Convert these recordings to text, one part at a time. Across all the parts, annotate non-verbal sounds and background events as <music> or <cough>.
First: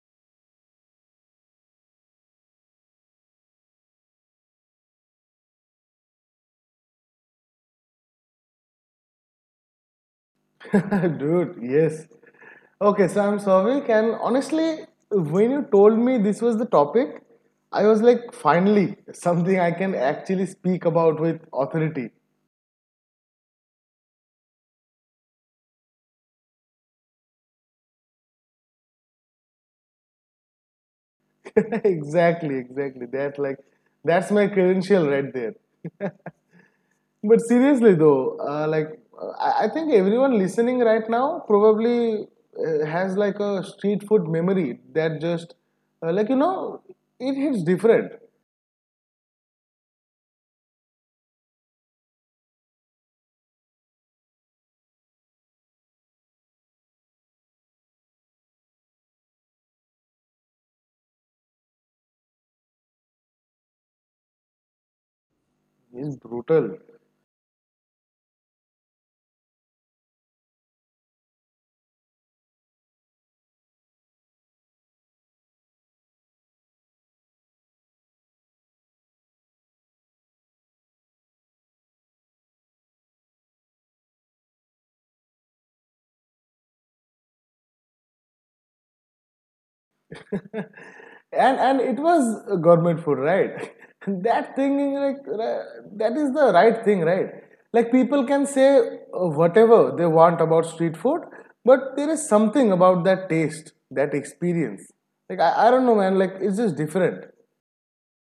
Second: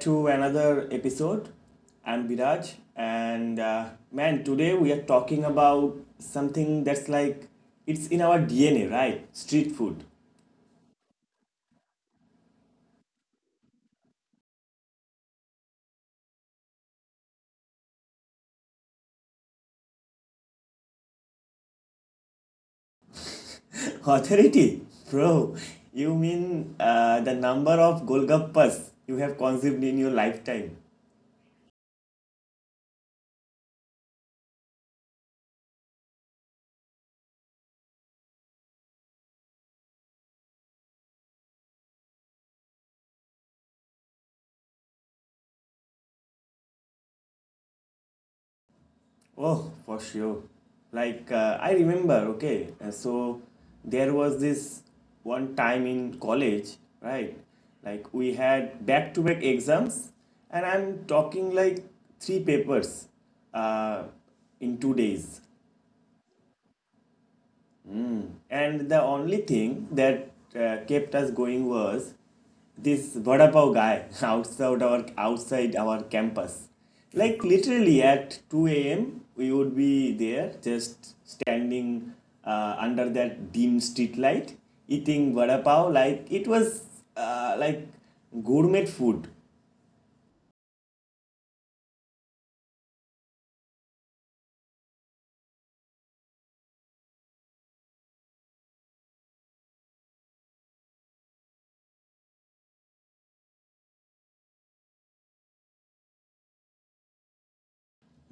to another episode. I'm Viraj, and man, today we are talking about something that's like it's in our DNA, right? Street food. <laughs> Dude, yes. Okay, so I'm Souvik, and honestly, when you told me this was the topic, I was like, finally, something I can actually speak about with authority. <laughs> Authority, bro, you mean the number of golgappas you have consumed in your lifetime? <laughs> Exactly, exactly. That's my credential right there. But seriously though, I think everyone listening right now probably has like a street food memory that just, uh, like you know, it hits different. Oh, for sure. Like, I remember, okay, so there was this one time in college, right? Like, we had back to back exams, and I'm talking like three papers uh, in 2 days. It's brutal. And the only thing that kept us going was this vada pav guy <laughs> outside our campus. Like literally at 2 a.m. we would be there just standing under that dim street light eating vada pav like it was uh, like gourmet food. And it was government food, right? <laughs> That thing, like, uh, that is the right thing, right? Like people can say whatever they want about street food, but there is something about that taste, that experience. Like I don't know, man, like it's just different.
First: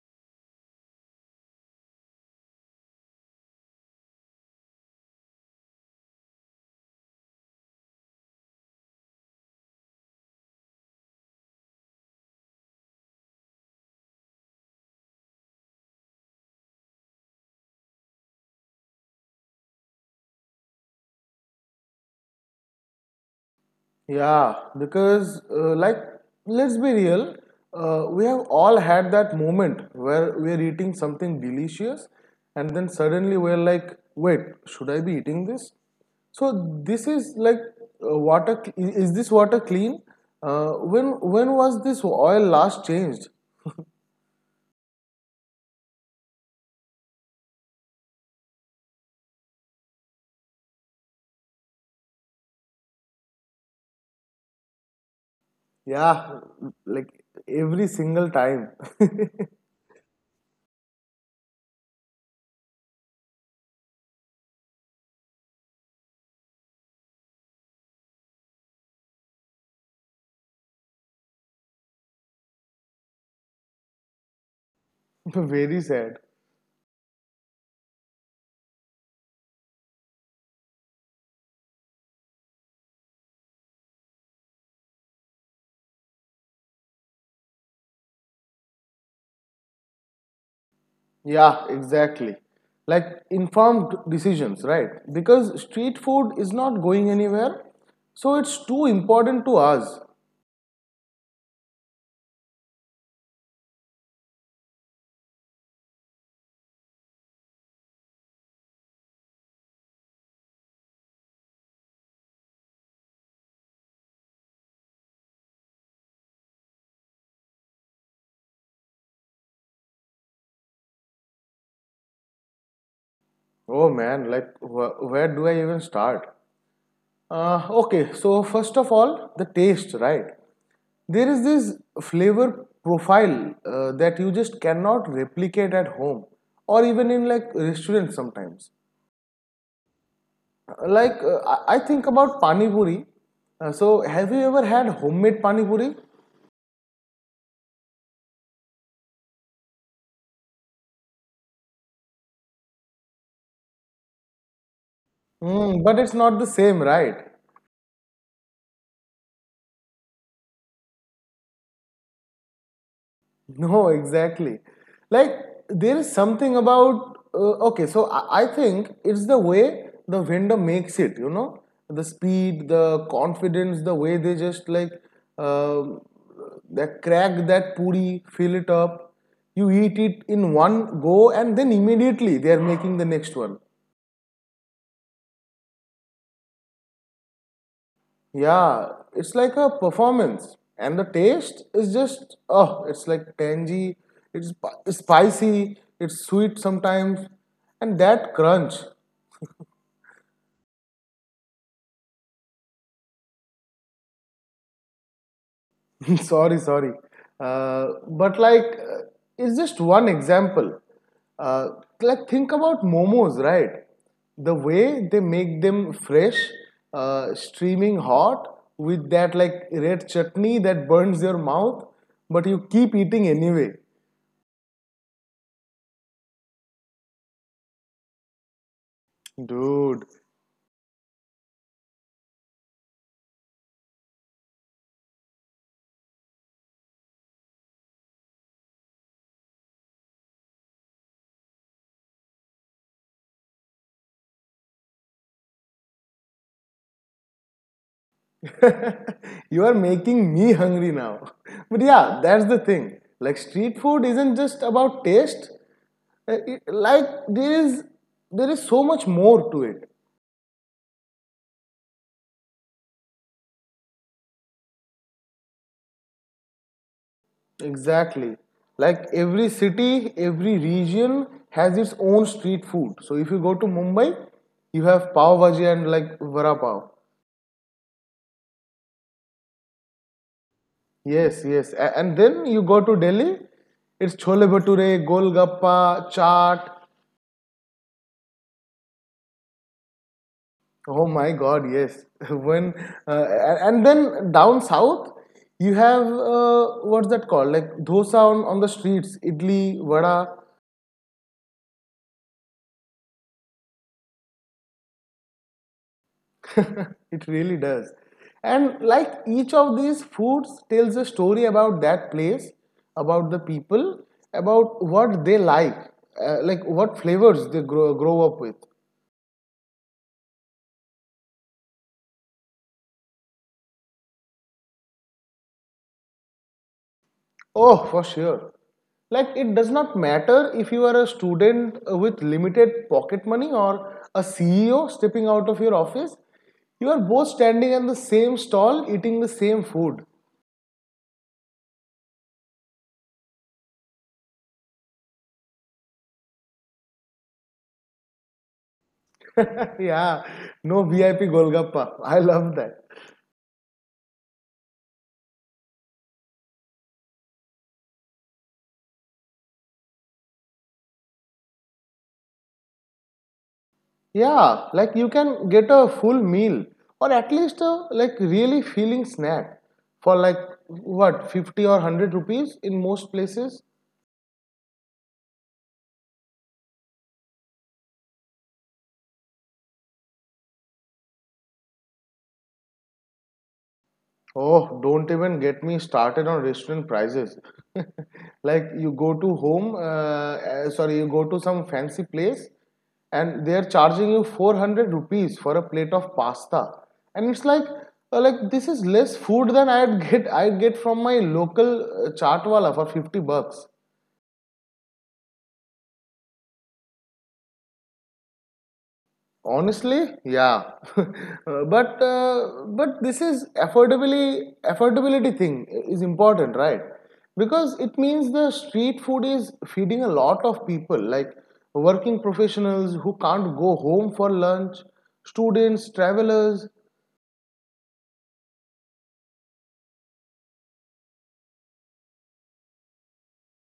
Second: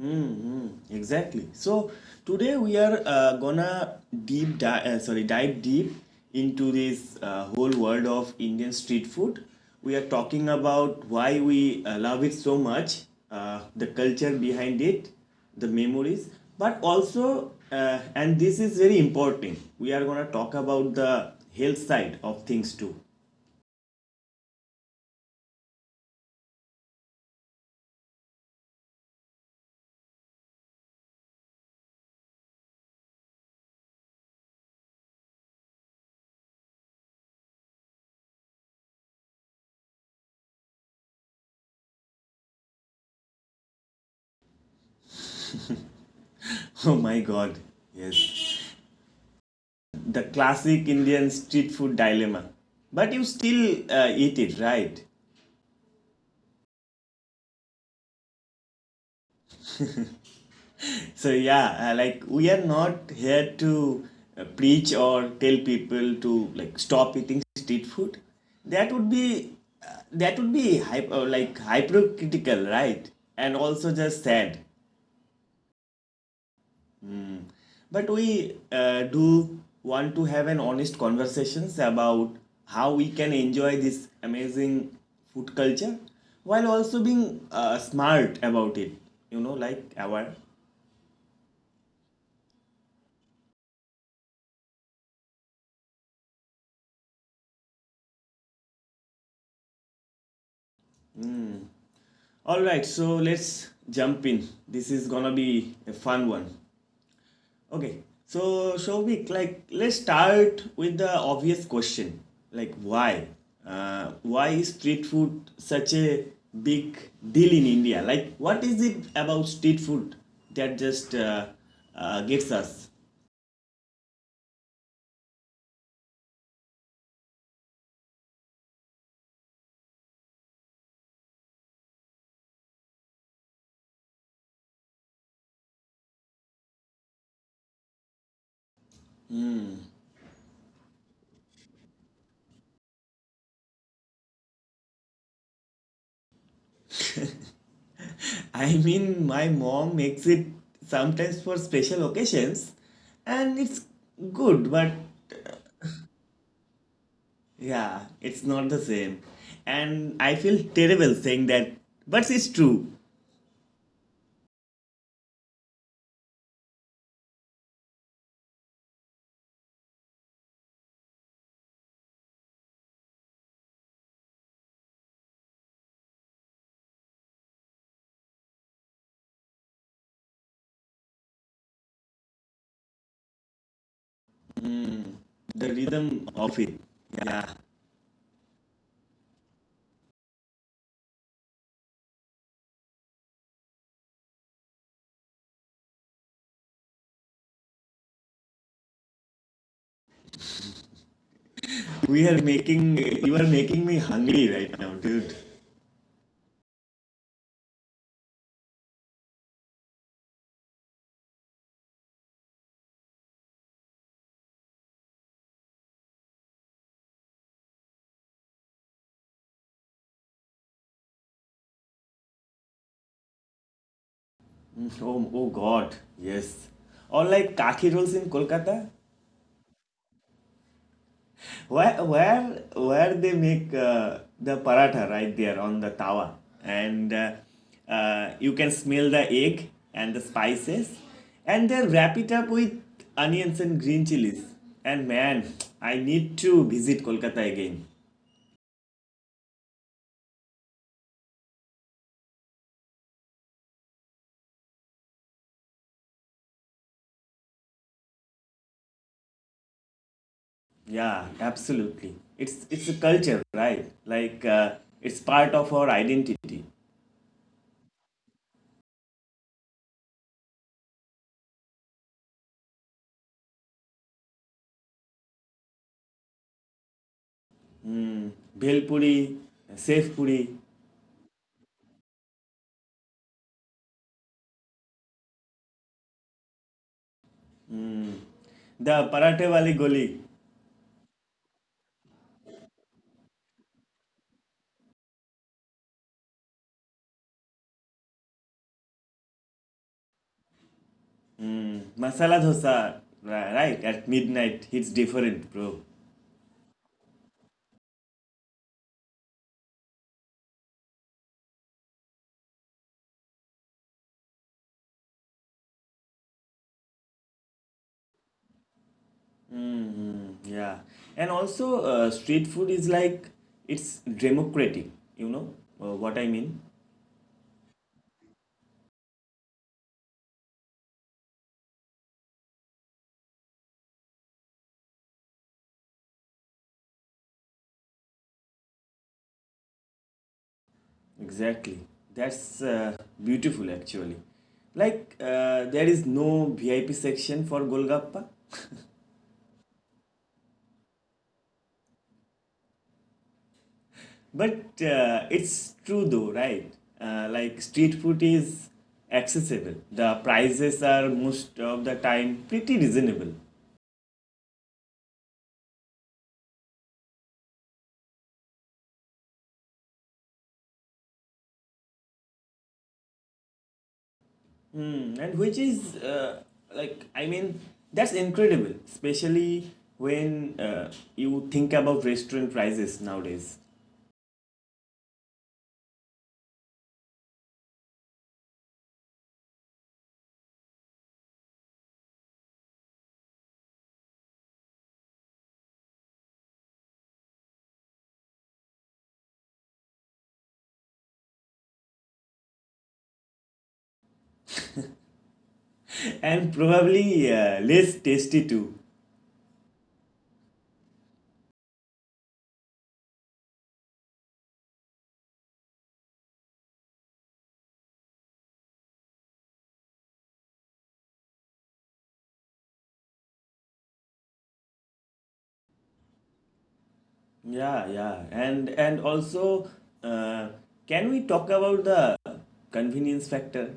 Mm, exactly. So today we are gonna deep di- sorry dive deep into this whole world of Indian street food. We are talking about why we love it so much, the culture behind it, the memories, but also and this is very important. We are gonna talk about the health side of things too. Yeah, because let's be real, we have all had that moment where we're eating something delicious and then suddenly we're like, wait, should I be eating this? So this is like, water. Is this water clean? When was this oil last changed? <laughs> Oh my God! Yes. The classic Indian street food dilemma. But you still eat it, right? Yeah, like every single time. So, yeah, like we are not here to preach or tell people to like stop eating street food. That would be hypercritical, right? And also just sad. <laughs> Very sad. But we do want to have an honest conversations about how we can enjoy this amazing food culture while also being smart about it, you know, like aware. Yeah, exactly. Like informed decisions, right? Because street food is not going anywhere, so it's too important to us. All right, so let's jump in. This is gonna be a fun one. Okay, so Shobik, like let's start with the obvious question, like why? Why is street food such a big deal in India? Like, what is it about street food that just gets us? Oh man, like where do I even start? Okay, so first of all, the taste, right? There is this flavor profile that you just cannot replicate at home, or even in like restaurants sometimes. Like I think about pani puri. So have you ever had homemade pani puri? <laughs> I mean, my mom makes it sometimes for special occasions, and it's good, but Mm, but it's not the same, right? <laughs> yeah, it's not the same. And I feel terrible saying that, but it's true. No, exactly. Like, there is something about, I think it's the way the vendor makes it, you know? The speed, the confidence, the way they just like, um they crack that puri, fill it up. You eat it in one go, and then immediately they are making the next one. The rhythm of it. Yeah. Yeah, it's like a performance, and the taste is just oh, it's like tangy, it's spicy, it's sweet sometimes, and that crunch. We are making, you are making me hungry right now, dude. <laughs> Sorry, sorry, but it's just one example. Uh, like think about momos, right? The way they make them fresh, streaming hot with that like red chutney that burns your mouth, but you keep eating anyway. Mm, oh, oh God. Yes. Or like kathi rolls in Kolkata. Dude, Where they make the paratha right there on the tawa. And you can smell the egg and the spices. And they wrap it up with onions and green chilies. And man, I need to visit Kolkata again. <laughs> you are making me hungry now. But yeah, that's the thing. Like street food isn't just about taste. Like there is so much more to it. Yeah, absolutely. It's a culture, right? Like it's part of our identity. Exactly. Like every city, every region has its own street food. So if you go to Mumbai, you have pav bhaji and like vada pav. Bhel puri, Bhelpuri, Yes, yes. And then you go to Delhi, it's chole bhature, golgappa, chaat. the parathe wali goli, Oh my God, yes. <laughs> When and then down south, you have, what's that called? Like dosa on the streets, idli, vada. mm, masala dosa, right? At midnight, it's different, bro. It really does. And like each of these foods tells a story about that place, about the people, about what they like what flavors they grow up with. Yeah, and also street food is like it's democratic. You know what I mean? Oh, for sure. Like, it does not matter if you are a student with limited pocket money or a CEO stepping out of your office, you are both standing at the same stall eating the same food. Exactly. That's beautiful, actually. Like there is no VIP section for Golgappa. <laughs> Yeah, no VIP Golgappa. I love that. But it's true though, right? Like street food is accessible. The prices are most of the time pretty reasonable. Yeah, like you can get a full meal, or at least a like really feeling snack, for like what, 50 or 100 rupees in most places. Hmm. And which is like I mean that's incredible, especially when you think about restaurant prices nowadays. Oh, don't even get me started on restaurant prices. <laughs> Like you go to home, uh, you go to some fancy place and they are charging you 400 rupees for a plate of pasta. And it's like, this is less food than I'd get from my local chaat wala for 50 bucks. <laughs> And probably less tasty too. Honestly, yeah. <laughs> But this is affordably affordability thing is important, right? Because it means the street food is feeding a lot of people, like working professionals who can't go home for lunch, students, travelers. Yeah, yeah, and also, uh, can we talk about the convenience factor?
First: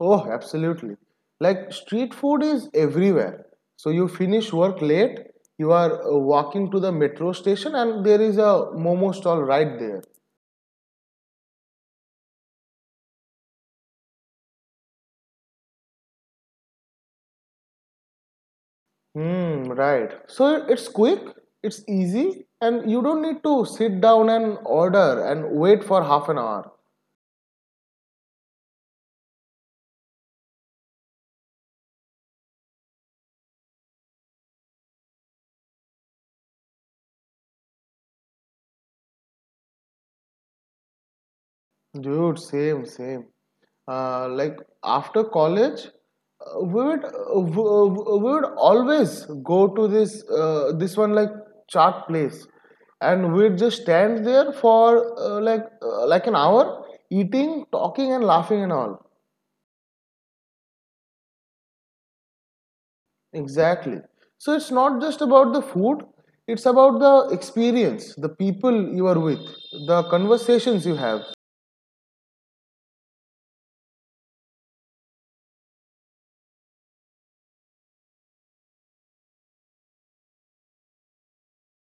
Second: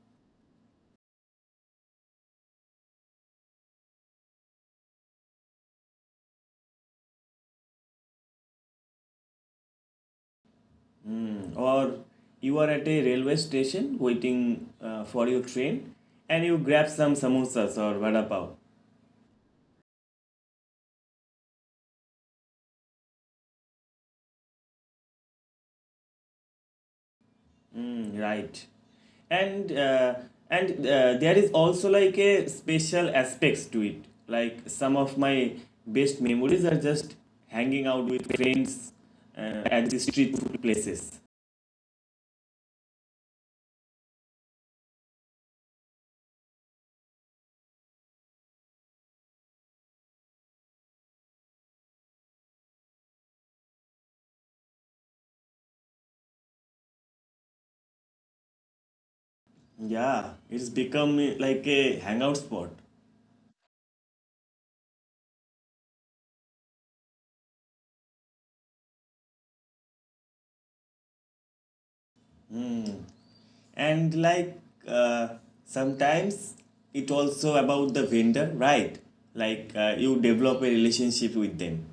Oh, absolutely! Like street food is everywhere. So you finish work late, you are walking to the metro station, and there is a momo stall right there. Mm. Or you are at a railway station waiting for your train and you grab some samosas or vada pav. Hmm, right. So it's quick, it's easy, and you don't need to sit down and order and wait for half an hour. Mm, right. And there is also like a special aspects to it, like some of my best memories are just hanging out with friends at the street food places. Dude, same, same. Like after college, uh, we would uh, we uh, we would always go to this this one like chat place, and we'd just stand there for like an hour, eating, talking, and laughing and all. Yeah, it's become like a hangout spot. Exactly. So it's not just about the food, it's about the experience, the people you are with, the conversations you have. Mm. And uh, sometimes it also about the vendor, right? You develop a relationship with them.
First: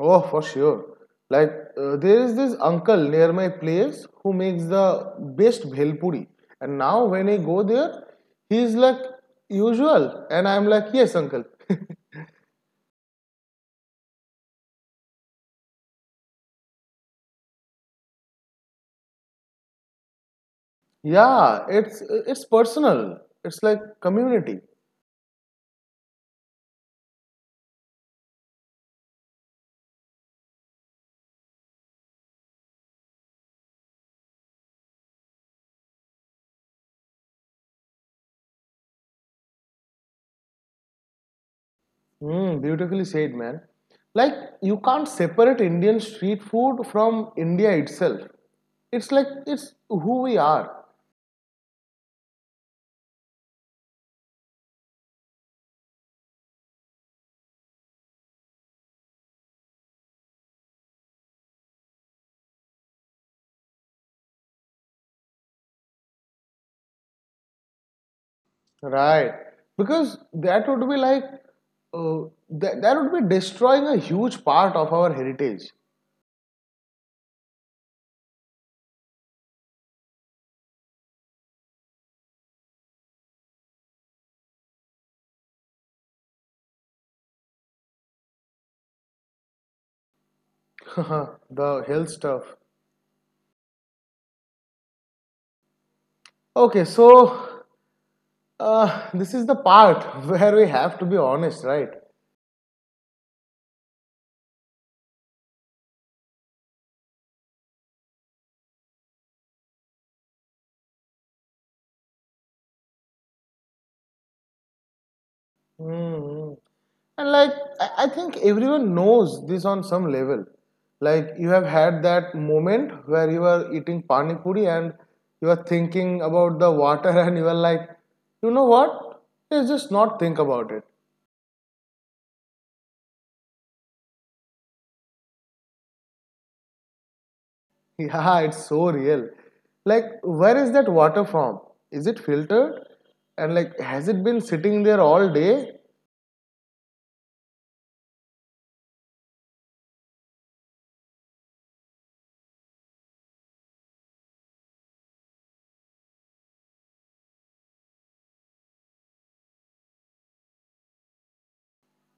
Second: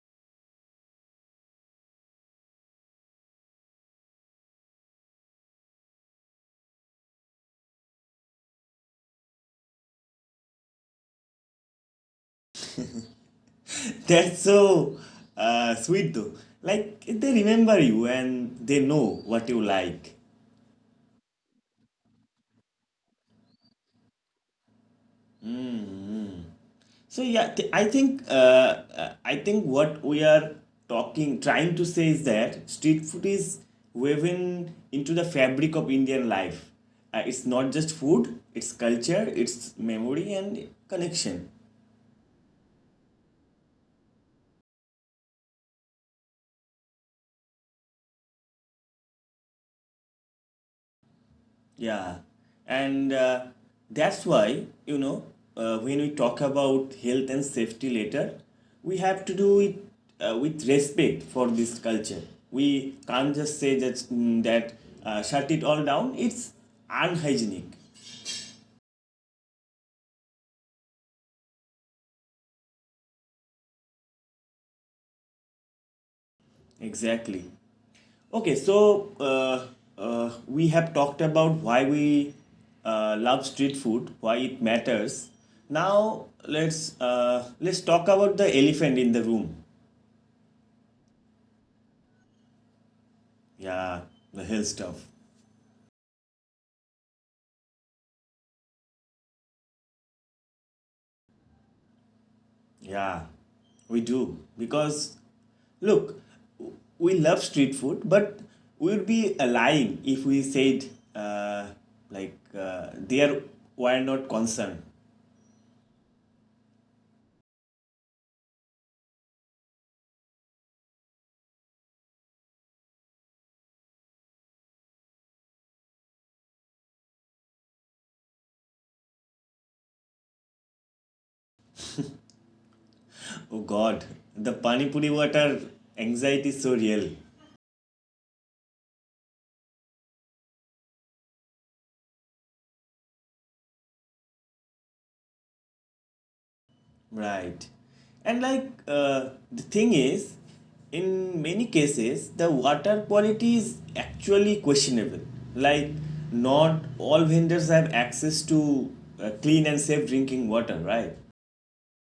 Oh, for sure. Like, there is this uncle near my place who makes the best bhelpuri. And now, when I go there, he's like, usual. And I'm like, yes, uncle. <laughs> <laughs> That's so sweet though. Like they remember you and they know what you like. Yeah, it's personal, it's like community. So yeah, I think what we are talking trying to say is that street food is woven into the fabric of Indian life. It's not just food, it's culture, it's memory and connection. Mm, beautifully said, man. Like, you can't separate Indian street food from India itself. It's like, it's who we are, Yeah, and that's why, you know, when we talk about health and safety later, we have to do it with respect for this culture. We can't just say that, mm, that shut it all down. It's unhygienic. right? Because that would be like, uh, that would be destroying a huge part of our heritage. Exactly. Okay, so we have talked about why we love street food, why it matters. Now let's talk about the elephant in the room. <laughs> The health stuff. Yeah, the hill stuff. Okay, so this is the part <laughs> where we have to be honest, right? Yeah, we do. Because, look, we love street food, but we would be lying if we said, uh, like, uh, they are, why not concerned? Mm-hmm. And like, I think everyone knows this on some level. Like, you have had that moment where you are eating pani puri and you are thinking about the water, <laughs> and you are like, you know what? Let's just not think about it. <laughs> Oh God, the Pani Puri water anxiety is so real. Yeah, it's so real. Like, where is that water from? Is it filtered? And like, has it been sitting there all day? Right. And like the thing is, in many cases, the water quality is actually questionable. Like, not all vendors have access to clean and safe drinking water, right?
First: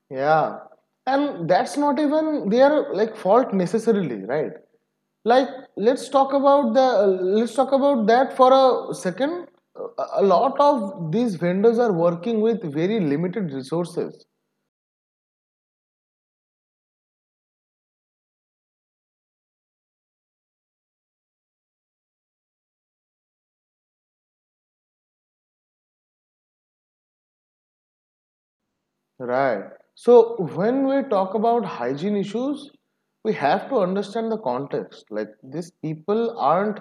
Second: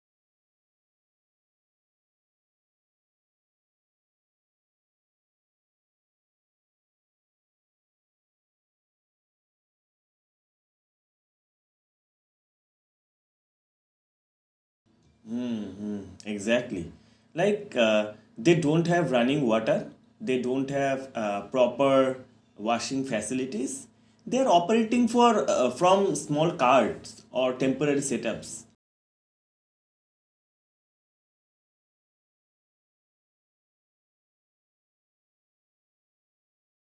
Yeah. And that's not even their like fault necessarily, right? Like let's talk about that for a second. A lot of these vendors are working with very limited resources, Exactly. Like, they don't have running water, they don't have proper washing facilities. They're operating for from small carts or temporary setups. right? So when we talk about hygiene issues, we have to understand the context. Like these people aren't,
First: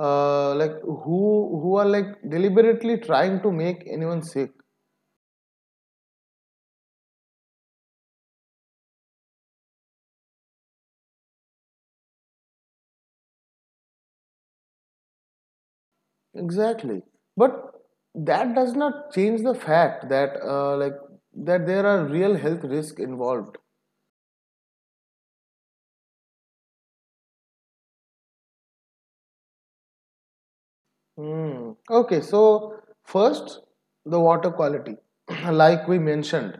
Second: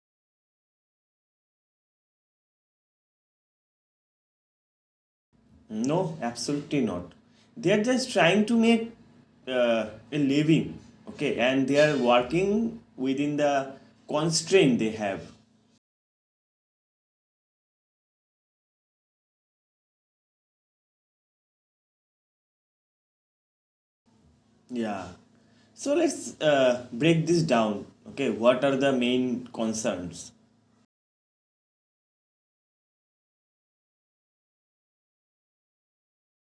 uh, like who who are like deliberately trying to make anyone sick. No, absolutely not. They are just trying to make a living, okay, and they are working within the constraint they have. Exactly. But that does not change the fact that that there are real health risks involved. Yeah. So let's break this down. Okay, what are the main concerns? Hmm. Okay, so first, the water quality. <clears throat> Like we mentioned,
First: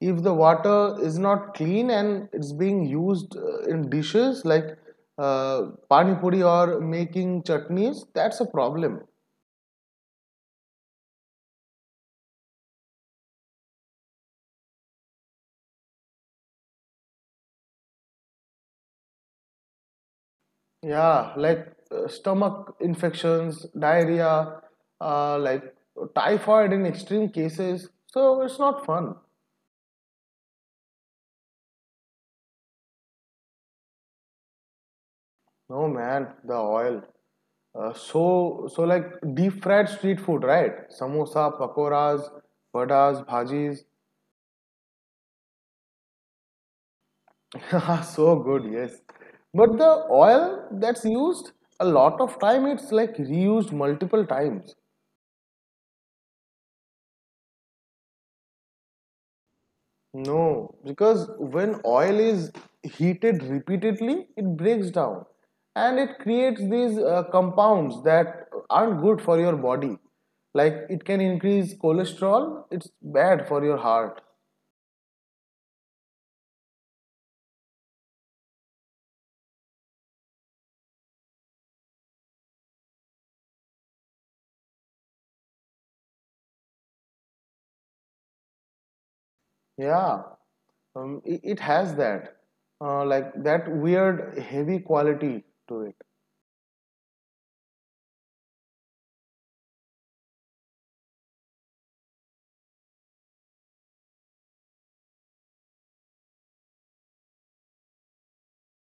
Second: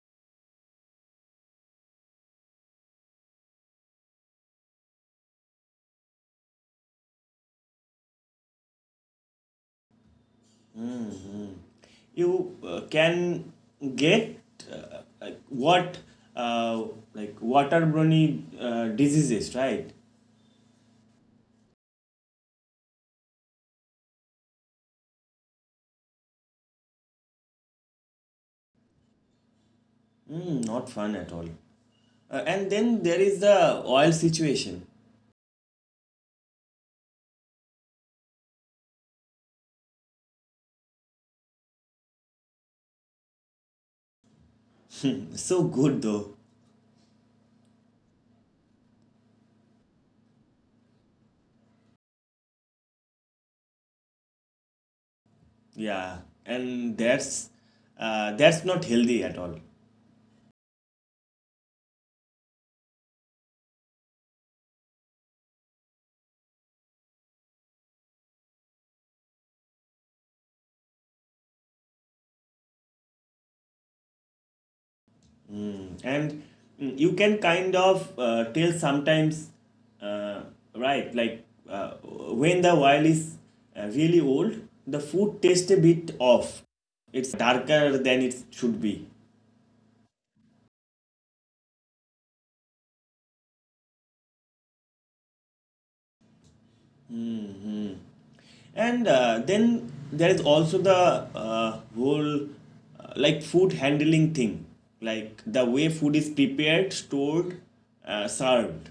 if the water is not clean and it's being used in dishes like uh, pani puri or making chutneys, that's a problem. Mhm. You can get uh, like what uh, like waterborne diseases, right? Yeah, like stomach infections, diarrhea, uh, like typhoid in extreme cases. So it's not fun. Mm, not fun at all. And then there is the oil situation. No man, the oil. So deep fried street food, right? Samosa, pakoras, vadas, bhajis. <laughs> So good though. Yeah, so good, yes. But the oil that's used a lot of time, it's like reused multiple times. Yeah, and that's not healthy at all. No, because when oil is heated repeatedly, it breaks down and it creates these compounds that aren't good for your body. Like it can increase cholesterol, it's bad for your heart. Mm. And mm, you can kind of tell sometimes, uh, right, like when the wine is really old, the food tastes a bit off, it's darker than it should be. Yeah, it, it has that, that weird heavy quality to it. Mm-hmm. And then there is also the whole like food handling thing, like the way food is prepared, stored, served.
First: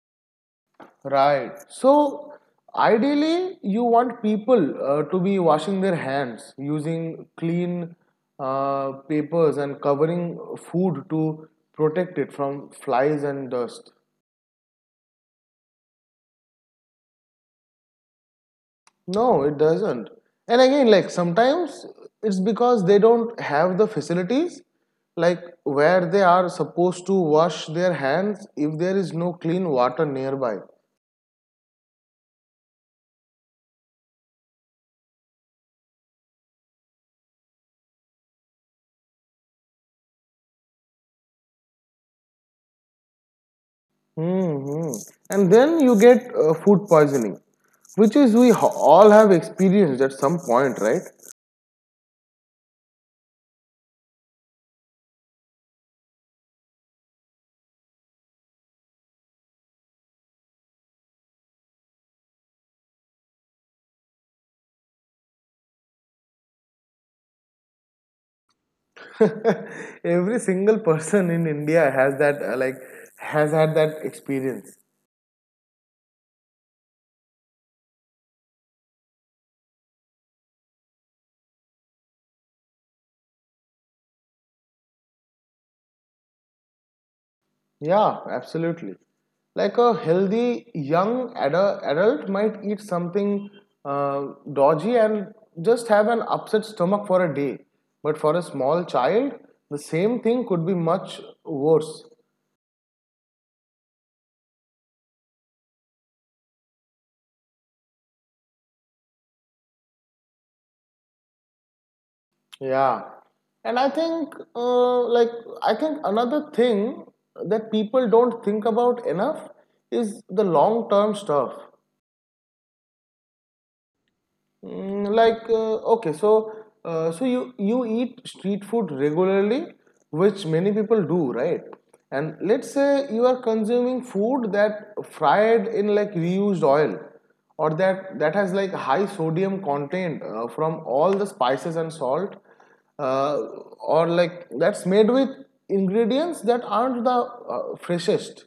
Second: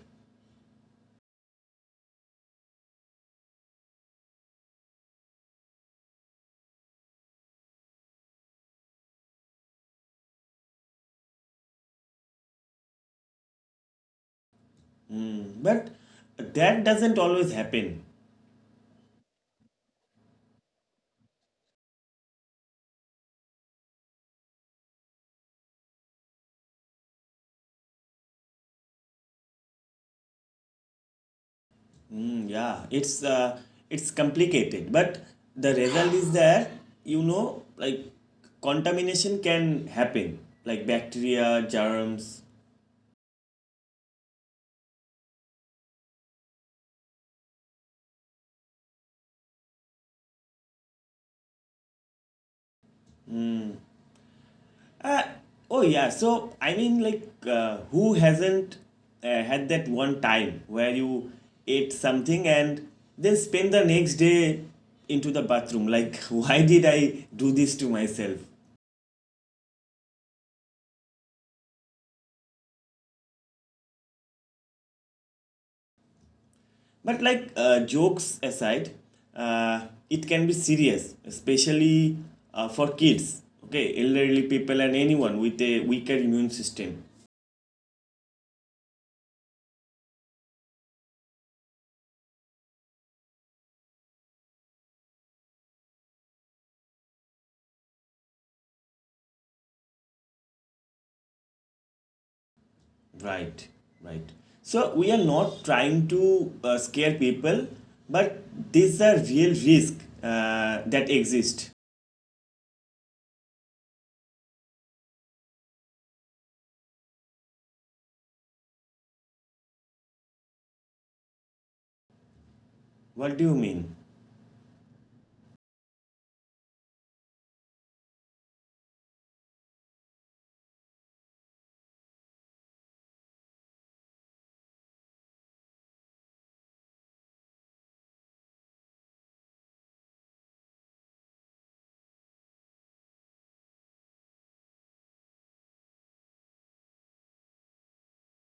Right. So ideally, you want people to be washing their hands, using clean papers and covering food to protect it from flies and dust. But that doesn't always happen. No, it doesn't. And again, like sometimes it's because they don't have the facilities, like where they are supposed to wash their hands if there is no clean water nearby. Mm, yeah, it's complicated, but the result is that you know like contamination can happen, like bacteria, germs. Hmm. And then you get food poisoning, which is we all have experienced at some point, right? Uh, oh yeah. So I mean, like, who hasn't had that one time where you ate something and then spend the next day into the bathroom? Like, <laughs> why did I do this to myself? <laughs> Every single person in India has that, has had that experience. But like, jokes aside, it can be serious, especially for kids. Okay, elderly people and anyone with a weaker immune system. Yeah, absolutely. Like a healthy young adult might eat something dodgy and just have an upset stomach for a day. But for a small child, the same thing could be much worse. Right, right. So we are not trying to scare people, but these are real risk that exist. Yeah. And I think, I think another thing that people don't think about enough is the long term stuff. What do you mean? Mm, like you you eat street food regularly, which many people do, right? And let's say you are consuming food that fried in like reused oil, or that has like high sodium content from all the spices and salt, uh, or like that's made with ingredients that aren't the freshest,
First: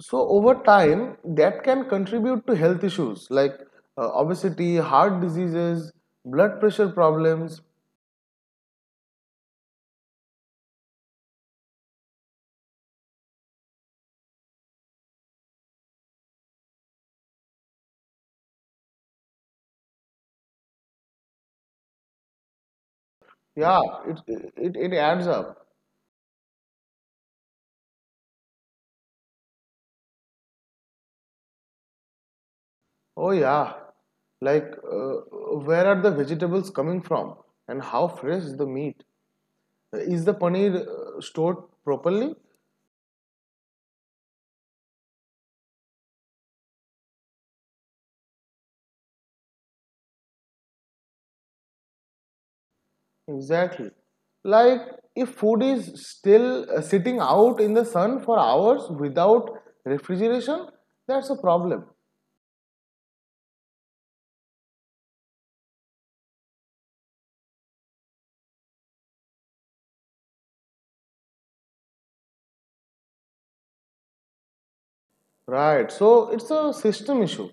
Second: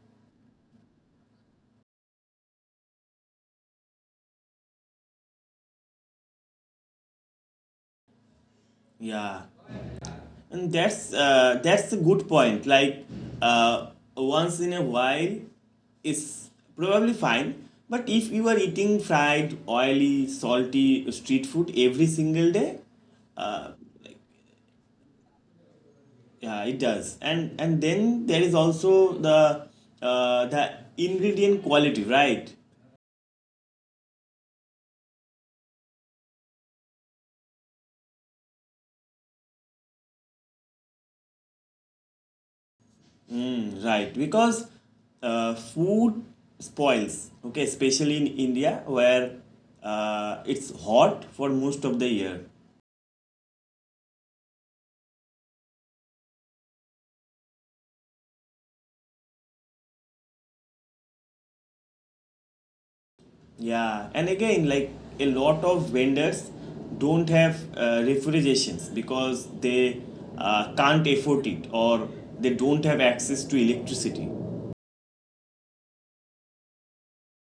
so over time, that can contribute to health issues like obesity, heart diseases, blood pressure problems. Yeah, and that's a good point. Like uh, once in a while, it's probably fine. But if you are eating fried, oily, salty street food every single day, uh, Yeah, it it adds up. yeah, it does. And then there is also the uh, the ingredient quality, right? Oh yeah, like where are the vegetables coming from, and how fresh is the meat? Is the paneer stored properly? Mm, right, because food spoils. Okay, especially in India where it's hot for most of the year. Exactly. Like if food is still sitting out in the sun for hours without refrigeration, that's a problem. Yeah, and again, like a lot of vendors don't have refrigerations because they can't afford it or they don't have access to electricity. Right. So it's a system issue,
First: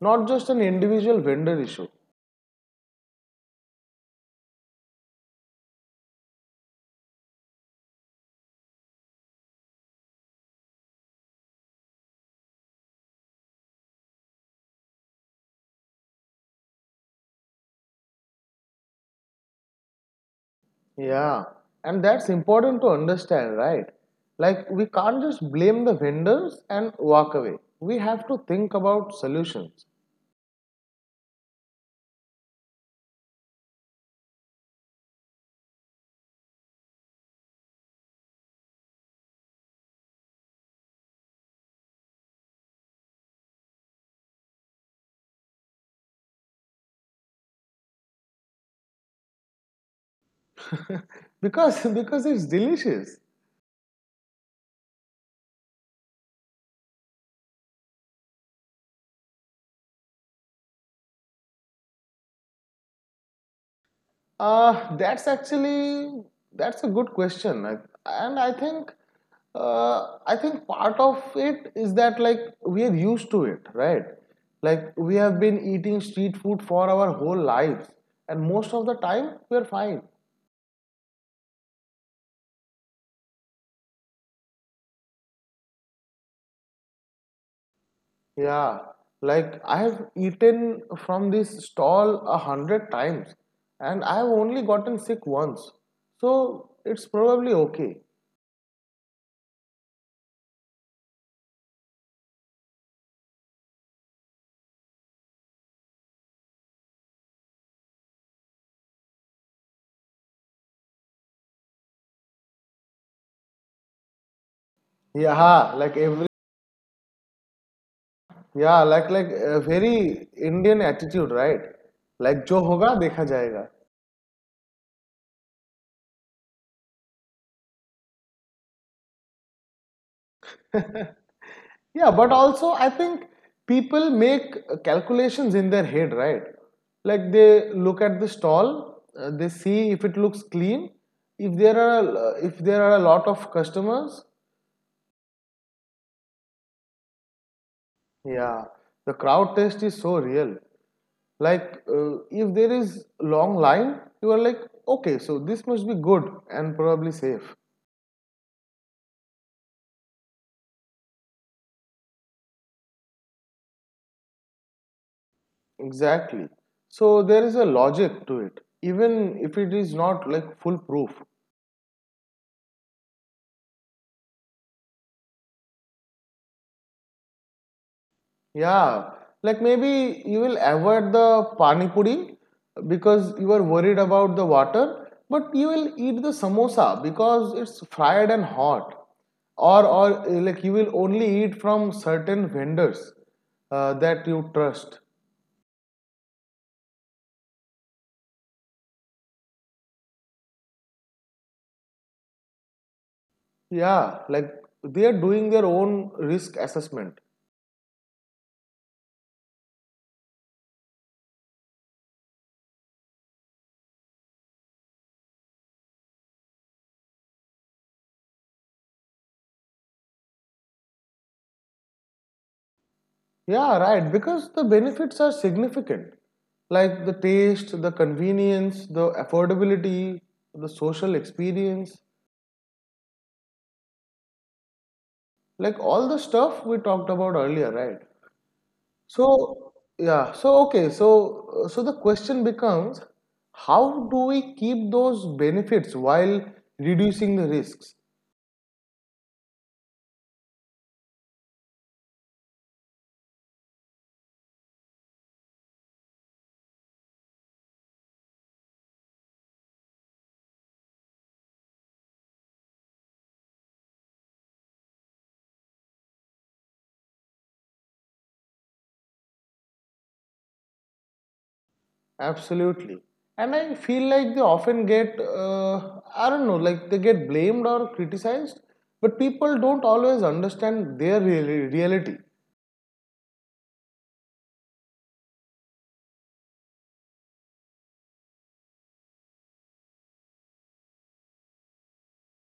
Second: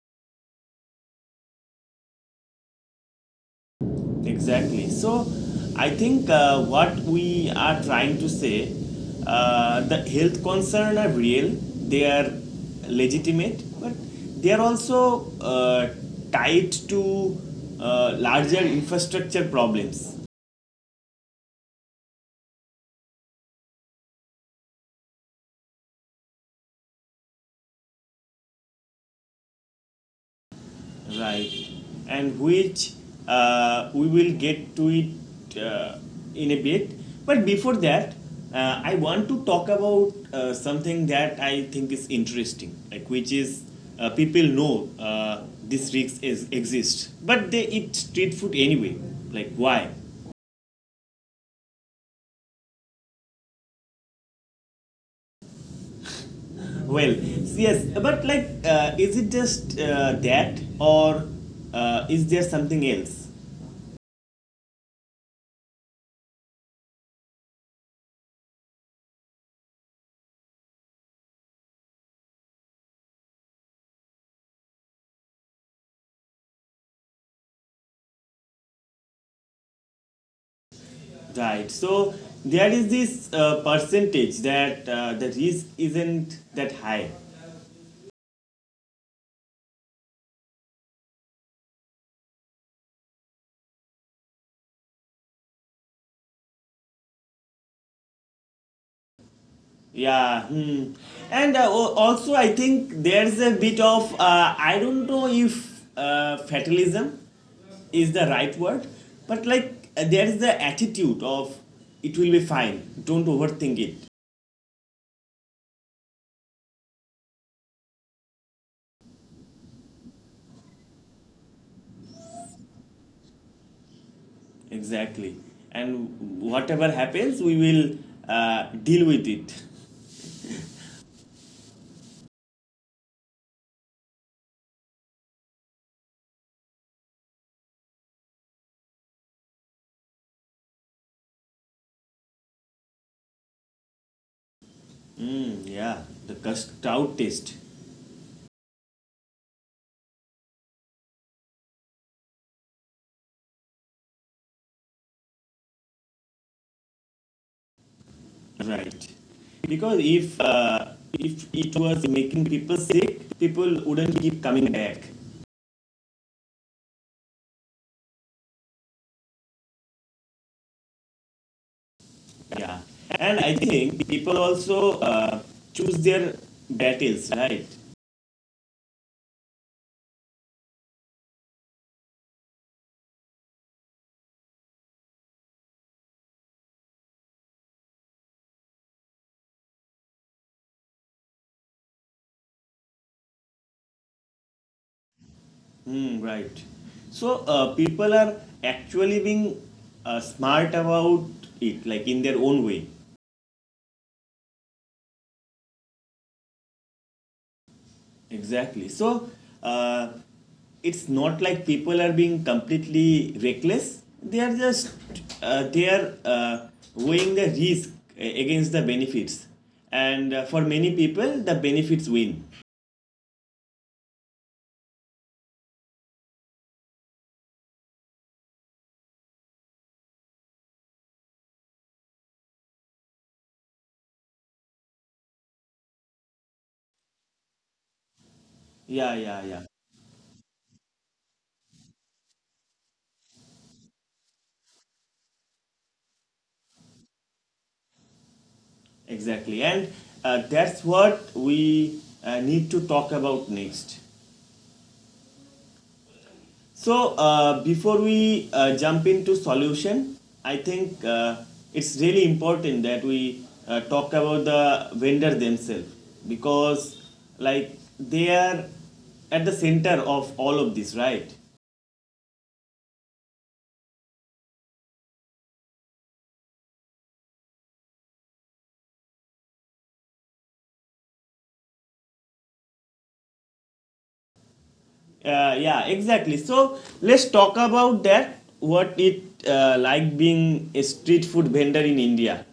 not just an individual vendor issue. Exactly. So I think what we are trying to say, the health concerns are real. They are legitimate, but they are also tied to larger infrastructure problems. Yeah. And that's important to understand, right? Like we can't just blame the vendors and walk away. We have to think about solutions Right, and which we will get to it in a bit, but before that, I want to talk about something that I think is interesting, like which is people know this risk is exists but they eat street food anyway, like why? because <laughs> because it's delicious. Well, yes, but like is it just that or is there something else? Uh, that's actually that's a good question. And I think I think part of it is that like we are used to it, right? Like we have been eating street food for our whole lives, and most of the time we're fine. Right. So there is this percentage that the risk isn't that high. Yeah, like I have eaten from this stall a hundred times, and I have only gotten sick once, so it's probably okay. Yeah. Hmm. And al- also, I think there's a bit of I don't know if fatalism is the right word, but like there is the attitude of it will be fine. Don't overthink it. Yeah, like every Yeah, like a very Indian attitude, right? Like जो होगा देखा जाएगा. Exactly. And whatever happens, we will deal with it. Yeah, but also I think people make calculations in their head, right? Like they look at the stall, they see if it looks clean, if there are a lot of customers. Mm, yeah. The crowd test. Yeah, the crowd test is so real. Like if there is long line, you are like, okay, so this must be good and probably safe. Right. Because if it was making people sick, people wouldn't keep coming back. Exactly. So there is a logic to it, even if it is not like foolproof. Yeah. And I think people also choose their battles, right? Yeah, like maybe you will avoid the pani puri because you are worried about the water, but you will eat the samosa because it's fried and hot. Or, like you will only eat from certain vendors that you trust. Hmm. Right. So people are actually being smart about it, like in their own way. Yeah, like they are doing their own risk assessment. Exactly. So uh, it's not like people are being completely reckless. They are just they are weighing the risk against the benefits, and for many people, the benefits win. Yeah, right. Because the benefits are significant, like the taste, the convenience, the affordability, the social experience, like all the stuff we talked about earlier, right? Yeah, yeah, yeah. So, yeah. So, okay. So the question becomes, how do we keep those benefits while reducing the risks? Exactly, and that's what we need to talk about next. So before we jump into solution, I think it's really important that we talk about the vendor themselves because like they are at the center of all of this, right? Absolutely. And I feel like they often get, I don't know, like they get blamed or criticized, but people don't always understand their reality. Yeah, exactly. So let's talk about that. What it like being a street food vendor in India?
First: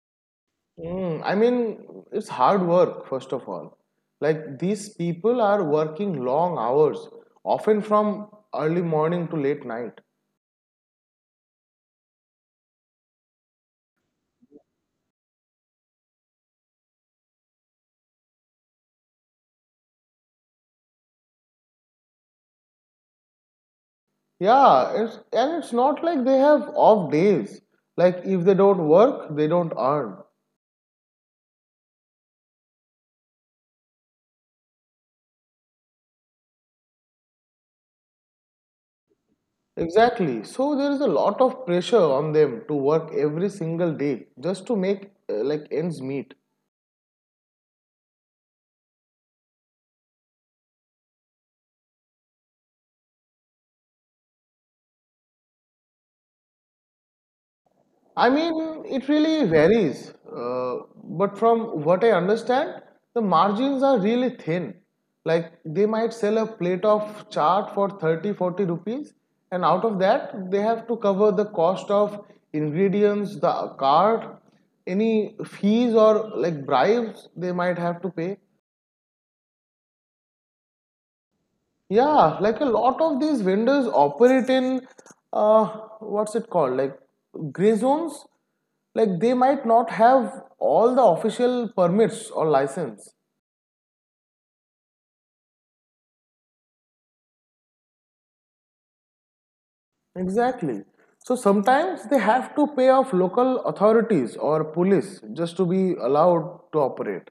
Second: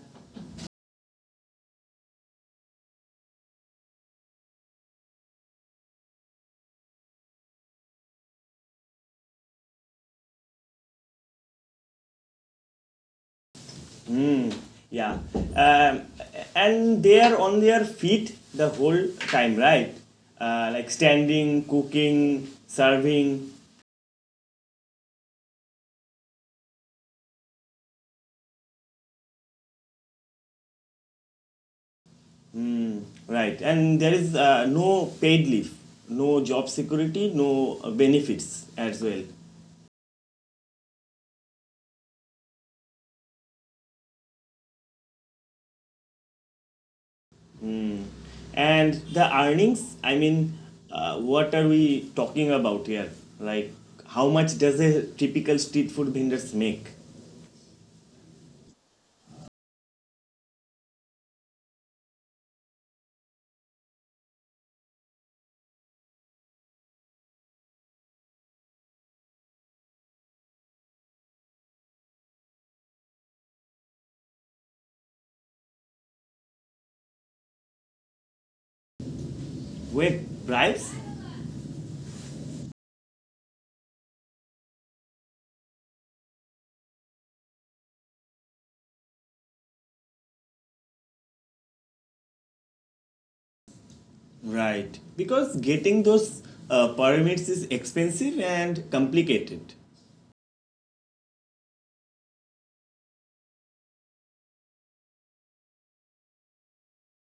I mean, it's hard work, first of all. Like these people are working long hours, often from early morning to late night. Mm, yeah, um, and they are on their feet the whole time, right? Like standing, cooking, serving, Yeah, and it's not like they have off days. Like if they don't work, they don't earn. right? And there is no paid leave, no job security, no benefits as well. Exactly. So there is a lot of pressure on them to work every single day just to make like ends meet. And the earnings, I mean, what are we talking about here? Like, how much does a typical street food vendors make? I mean, it really varies. But from what I understand, the margins are really thin. Like they might sell a plate of chaat for 30, 40 rupees, and out of that, they have to cover the cost of ingredients, the cart, any fees or like bribes they might have to pay. With bribes? Yeah, like a lot of these vendors operate in uh, what's it called? Like gray zones. Like they might not have all the official permits or license. Right. Because getting those permits is expensive and complicated. Exactly. So sometimes they have to pay off local authorities or police just to be allowed to operate.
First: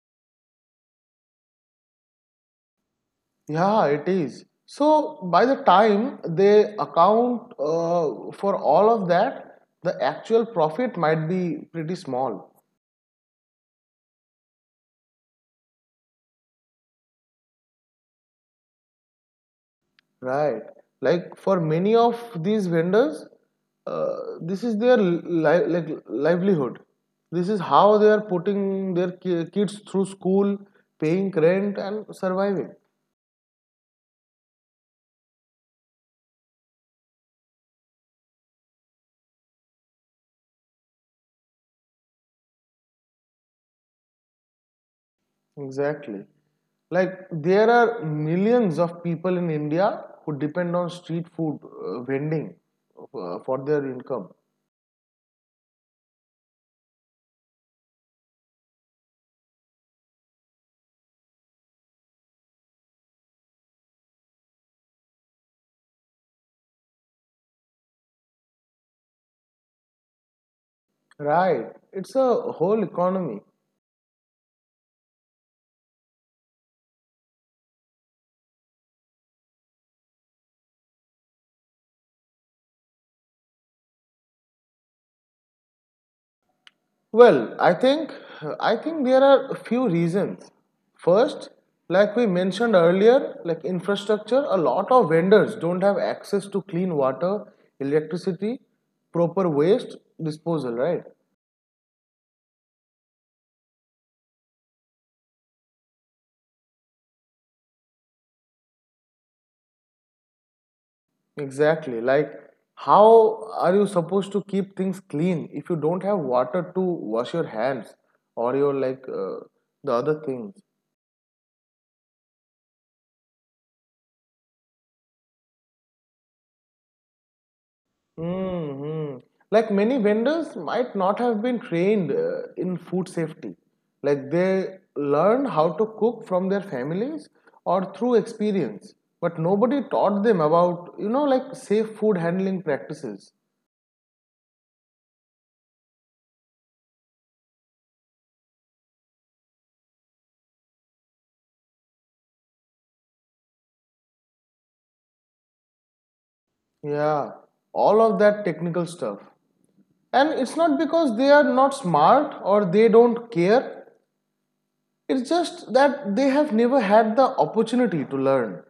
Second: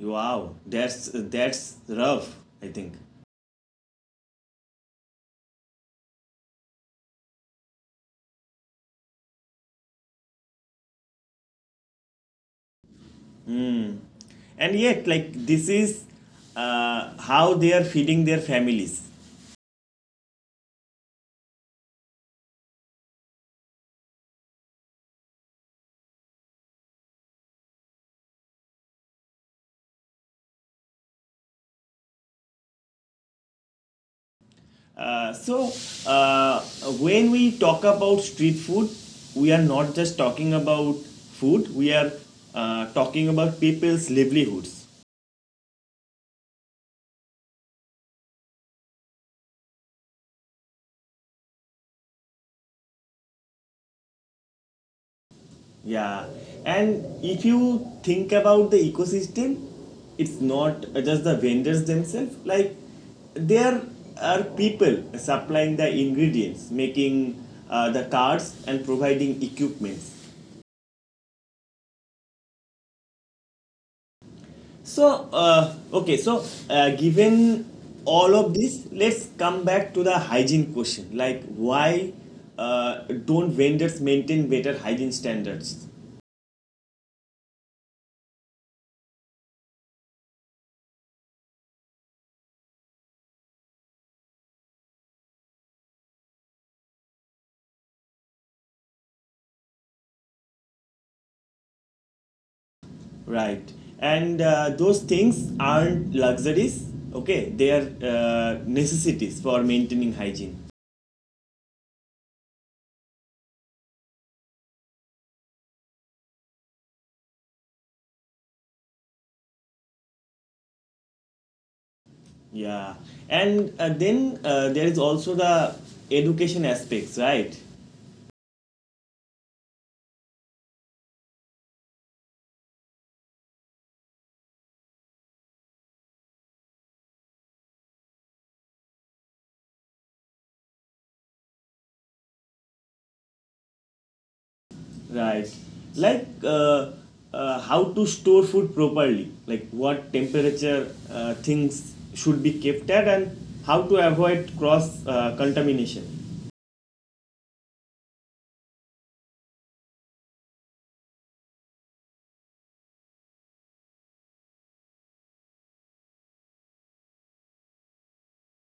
Wow, that's rough, I think. Yeah, it is. So by the time they account for all of that, the actual profit might be pretty small. Hmm. And yet, like this is how they are feeding their families. Right. Like for many of these vendors, uh, this is their like livelihood. This is how they are putting their kids through school, paying rent, and surviving. So uh, when we talk about street food, we are not just talking about food. We are talking about people's livelihoods. Exactly. Like there are millions of people in India who depend on street food vending for their income. Yeah, and if you think about the ecosystem, it's not just the vendors themselves. Like there are people supplying the ingredients, making the cards, and providing equipments. Right. It's a whole economy. So okay, so given all of this, let's come back to the hygiene question. Like why don't vendors maintain better hygiene standards? Well, I think there are a few reasons. First, like we mentioned earlier, like infrastructure, a lot of vendors don't have access to clean water, electricity, proper waste disposal, right? Right. And those things aren't luxuries, okay? They are necessities for maintaining hygiene. Exactly. Like how are you supposed to keep things clean if you don't have water to wash your hands or your like the other things? Yeah. And then there is also the education aspects, right? Mm-hmm. Like many vendors might not have been trained in food safety. Like they learn how to cook from their families or through experience, but nobody taught them about, like safe food handling practices. Right. Like how to store food properly, like what temperature things should be kept at, and how to avoid cross contamination. Yeah, all of that technical stuff. And it's not because they are not smart or they don't care, it's just that they have never had the opportunity to learn.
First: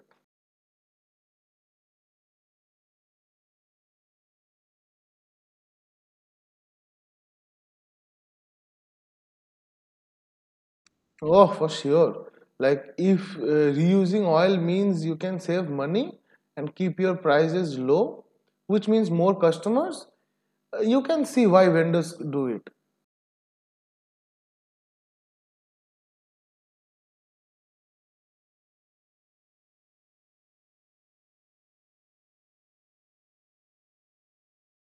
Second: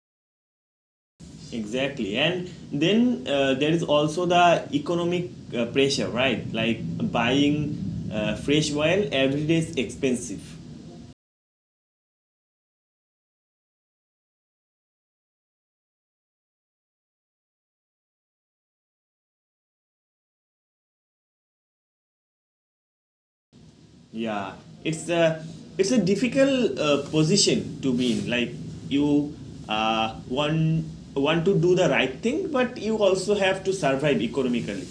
Exactly. And then there is also the economic pressure, right? Like buying fresh oil every day is expensive. Oh, for sure. Like if reusing oil means you can save money and keep your prices low, which means more customers, you can see why vendors do it. Yeah. It's a it's a difficult position to be in. Like you uh, want want to do the right thing, but you also have to survive economically.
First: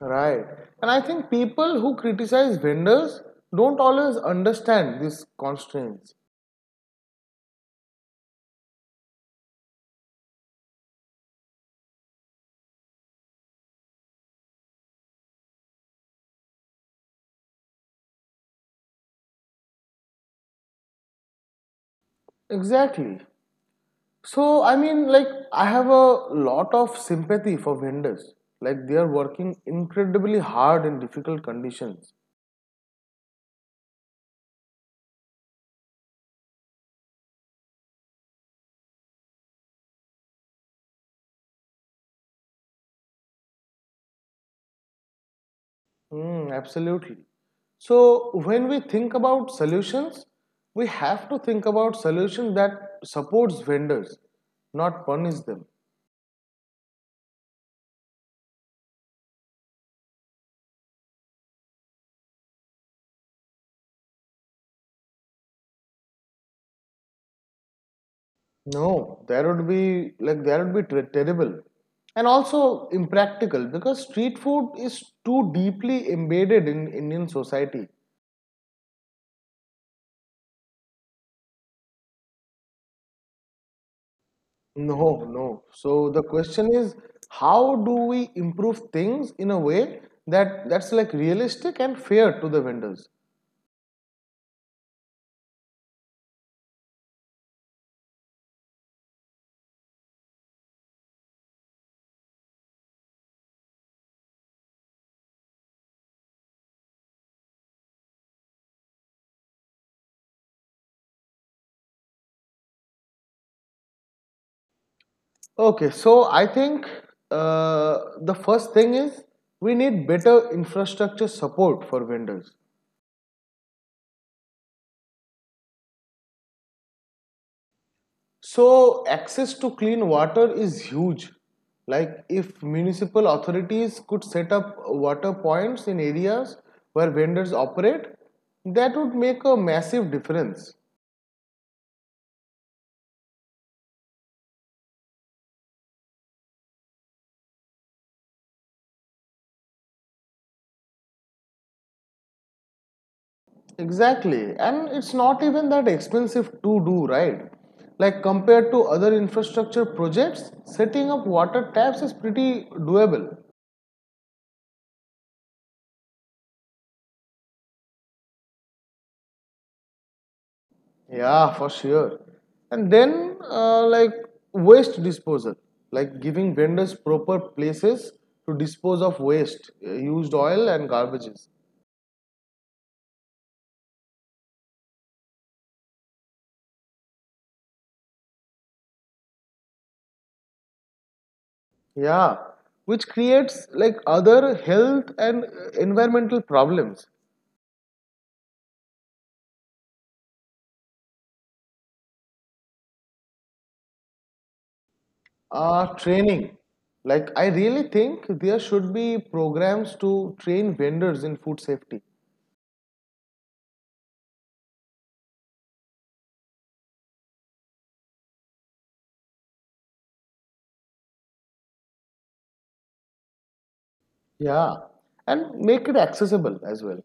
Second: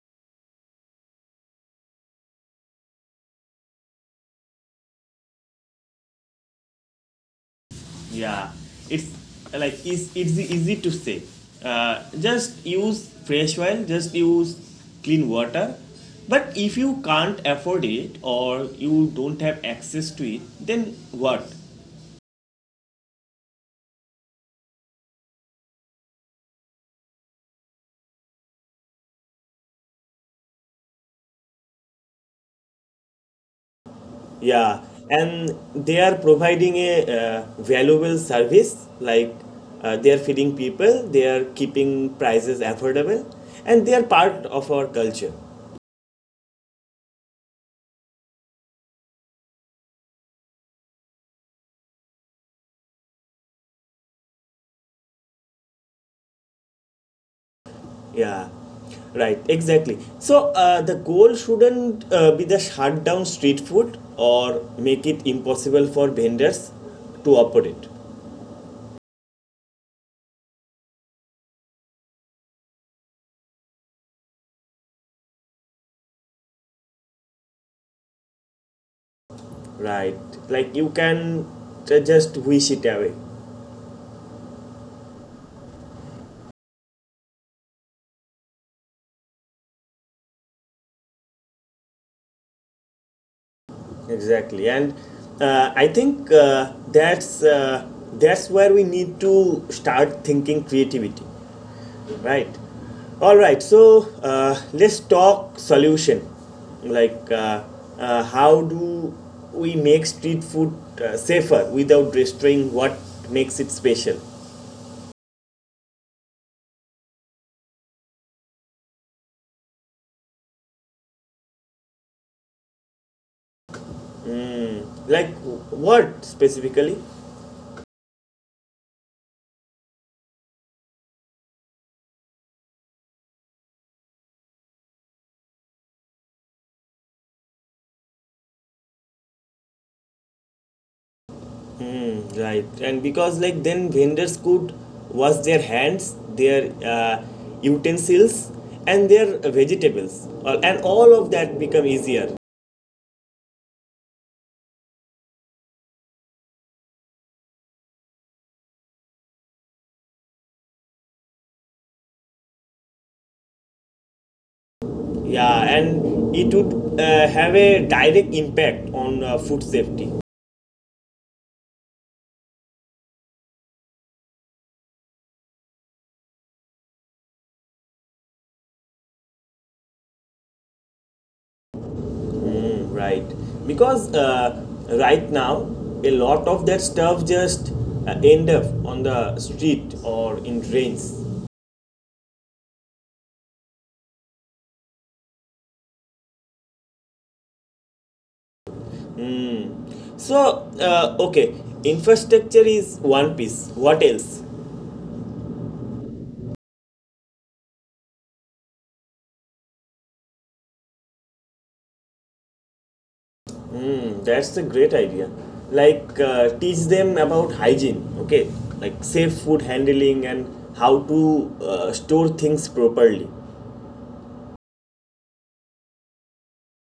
Right. And I think people who criticize vendors don't always understand these constraints. Yeah, it's like it's easy to say. Just use fresh oil. Just use clean water. But if you can't afford it or you don't have access to it, then what? Exactly. So, I mean, like, I have a lot of sympathy for vendors. Like, they are working incredibly hard in difficult conditions. Yeah, and they are providing a valuable service like they are feeding people, they are keeping prices affordable, and they are part of our culture. Mm, absolutely. So when we think about solutions, we have to think about solutions that supports vendors, not punish them. Yeah, right, exactly. So the goal shouldn't be the shut down street food or make it impossible for vendors to operate, No, that would be like that would be ter- terrible, and also impractical because street food is too deeply embedded in Indian society. right? Like you can just wish it away. No, no. So the question is, how do we improve things in a way that's like realistic and fair to the vendors? Exactly, and I think that's where we need to start thinking creativity. Right. All right. So let's talk solution. Like, how do we make street food safer without destroying what makes it special? Okay, so I think the first thing is we need better infrastructure support for vendors. Like, what specifically? So access to clean water is huge. Like if municipal authorities could set up water points in areas where vendors operate, that would make a massive difference. Right. And because, like, then vendors could wash their hands, their utensils, and their vegetables, and all of that become easier. Exactly, and it's not even that expensive to do, right? Like compared to other infrastructure projects, setting up water taps is pretty doable. Yeah, and it would have a direct impact on food safety. Yeah, for sure. And then, like waste disposal, like giving vendors proper places to dispose of waste, used oil and garbages. Right. Because right now, a lot of that stuff just end up on the street or in drains. Yeah, which creates like other health and environmental problems. So okay, infrastructure is one piece. What else? Training, like I really think there should be programs to train vendors in food safety. Hmm, that's a great idea. Like, teach them about hygiene, okay? Like, safe food handling and how to store things properly. Yeah, and make it accessible as well.